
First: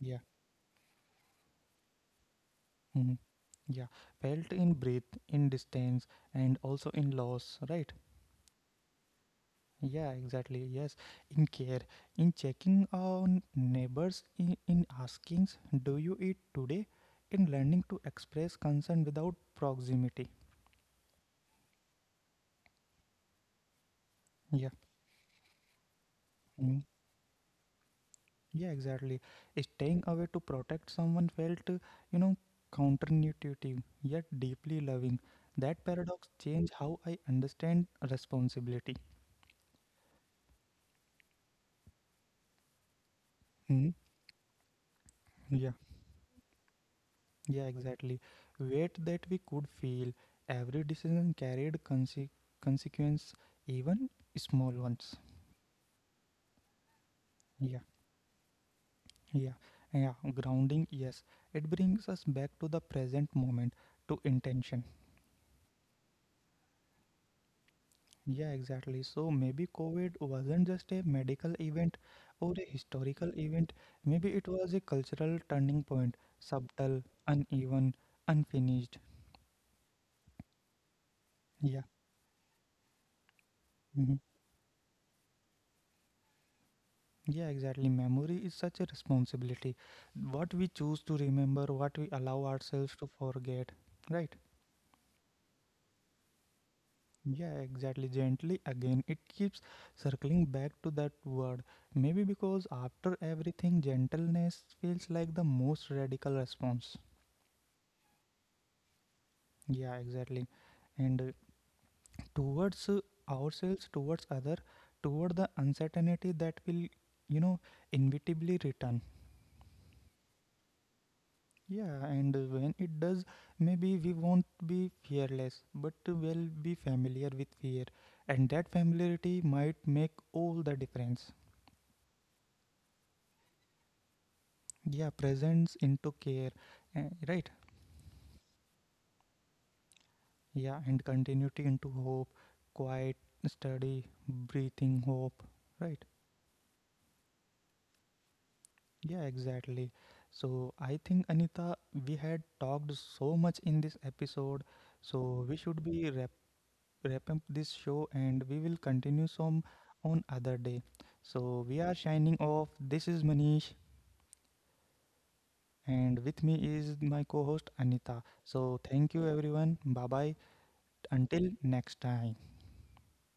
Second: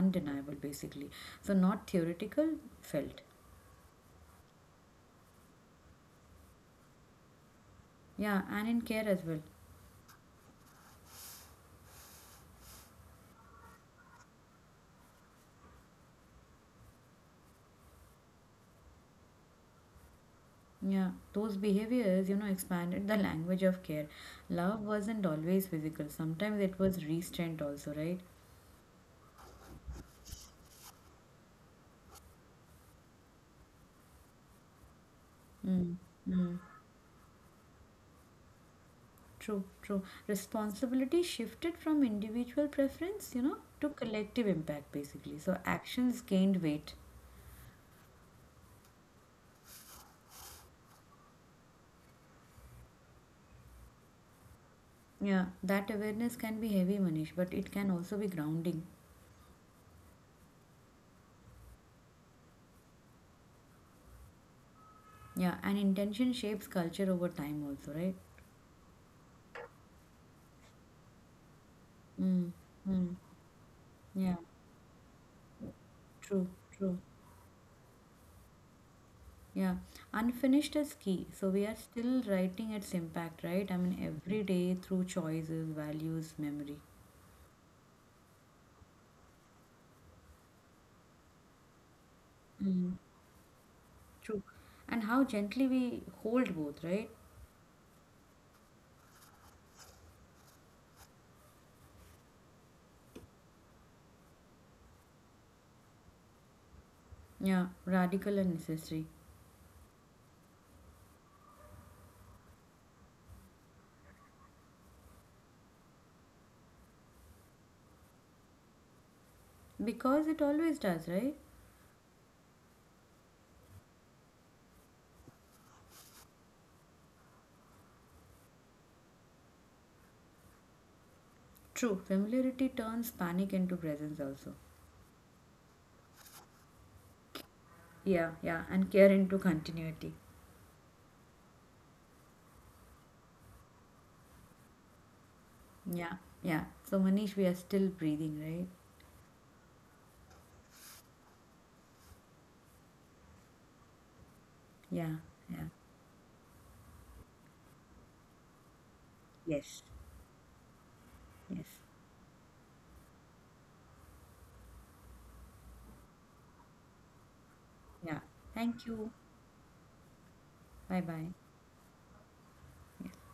Yeah.
basically. So, not theoretical,
Mhm.
felt.
Yeah, felt in breath, in distance, and also in loss, right?
Yeah, and in care as well.
Yeah, exactly. Yes, in care, in checking on neighbors, in, in asking, do you eat today? In learning to express concern without proximity.
Yeah, those behaviors, you know, expanded the language of care.
Yeah.
Love wasn't always physical. Sometimes
Mm-hmm.
it was restraint also, right?
Yeah, exactly. Staying away to protect someone felt, uh, you know, counterintuitive yet deeply loving. That
Mm,
paradox
mm,
changed how I understand responsibility.
true, true. Responsibility shifted from individual preference, you know,
Hmm?
to collective impact basically. So
Yeah,
actions gained weight.
yeah, exactly. Weight that we could feel. Every decision carried conse- consequence, even small ones.
Yeah, that awareness can be heavy, Manish, but it
Yeah,
can also be grounding.
yeah, yeah. Grounding, yes. It brings us back to the present moment, to intention.
Yeah, and intention shapes culture over time also, right?
Yeah, exactly. So maybe COVID wasn't just a medical event or
Mm,
a
mm,
historical event. Maybe
yeah,
it was a cultural turning point,
true, true.
subtle, uneven, unfinished.
Yeah, unfinished is key. So we are
Yeah.
still writing its impact, right? I mean,
Hmm.
every day through choices, values, memory.
Yeah, exactly. Memory is such a responsibility. What we choose to remember, what we allow ourselves
Mm.
to forget, right?
True. And how gently we hold both, right?
Yeah, exactly. Gently again, it keeps circling back to that word. Maybe because after everything, gentleness feels like the most radical response.
Yeah, radical and necessary.
Yeah, exactly. And uh, towards uh, ourselves, towards other, toward the uncertainty that will, you know, inevitably return.
Because it always does, right?
Yeah, and uh, when it does, maybe we won't be fearless, but we'll be familiar with fear, and that familiarity might make all the difference.
True. Familiarity turns panic into presence also.
Yeah, presence into care, eh, right?
Yeah, yeah, and care into continuity.
Yeah, and continuity into hope, quiet, steady, breathing hope, right?
Yeah, yeah. So, Manish, we are still breathing, right?
Yeah, exactly. So I think Anita, we had talked so much in this episode,
Yeah,
so we
yeah.
should be wrap, wrap up this show and we will continue some
Yes,
on other day. So
yes.
we are shining off. This is Manish, and with me is my co-host Anita.
Yeah.
So
Thank you.
thank you everyone. Bye bye.
Bye bye.
Until next time.
Yes.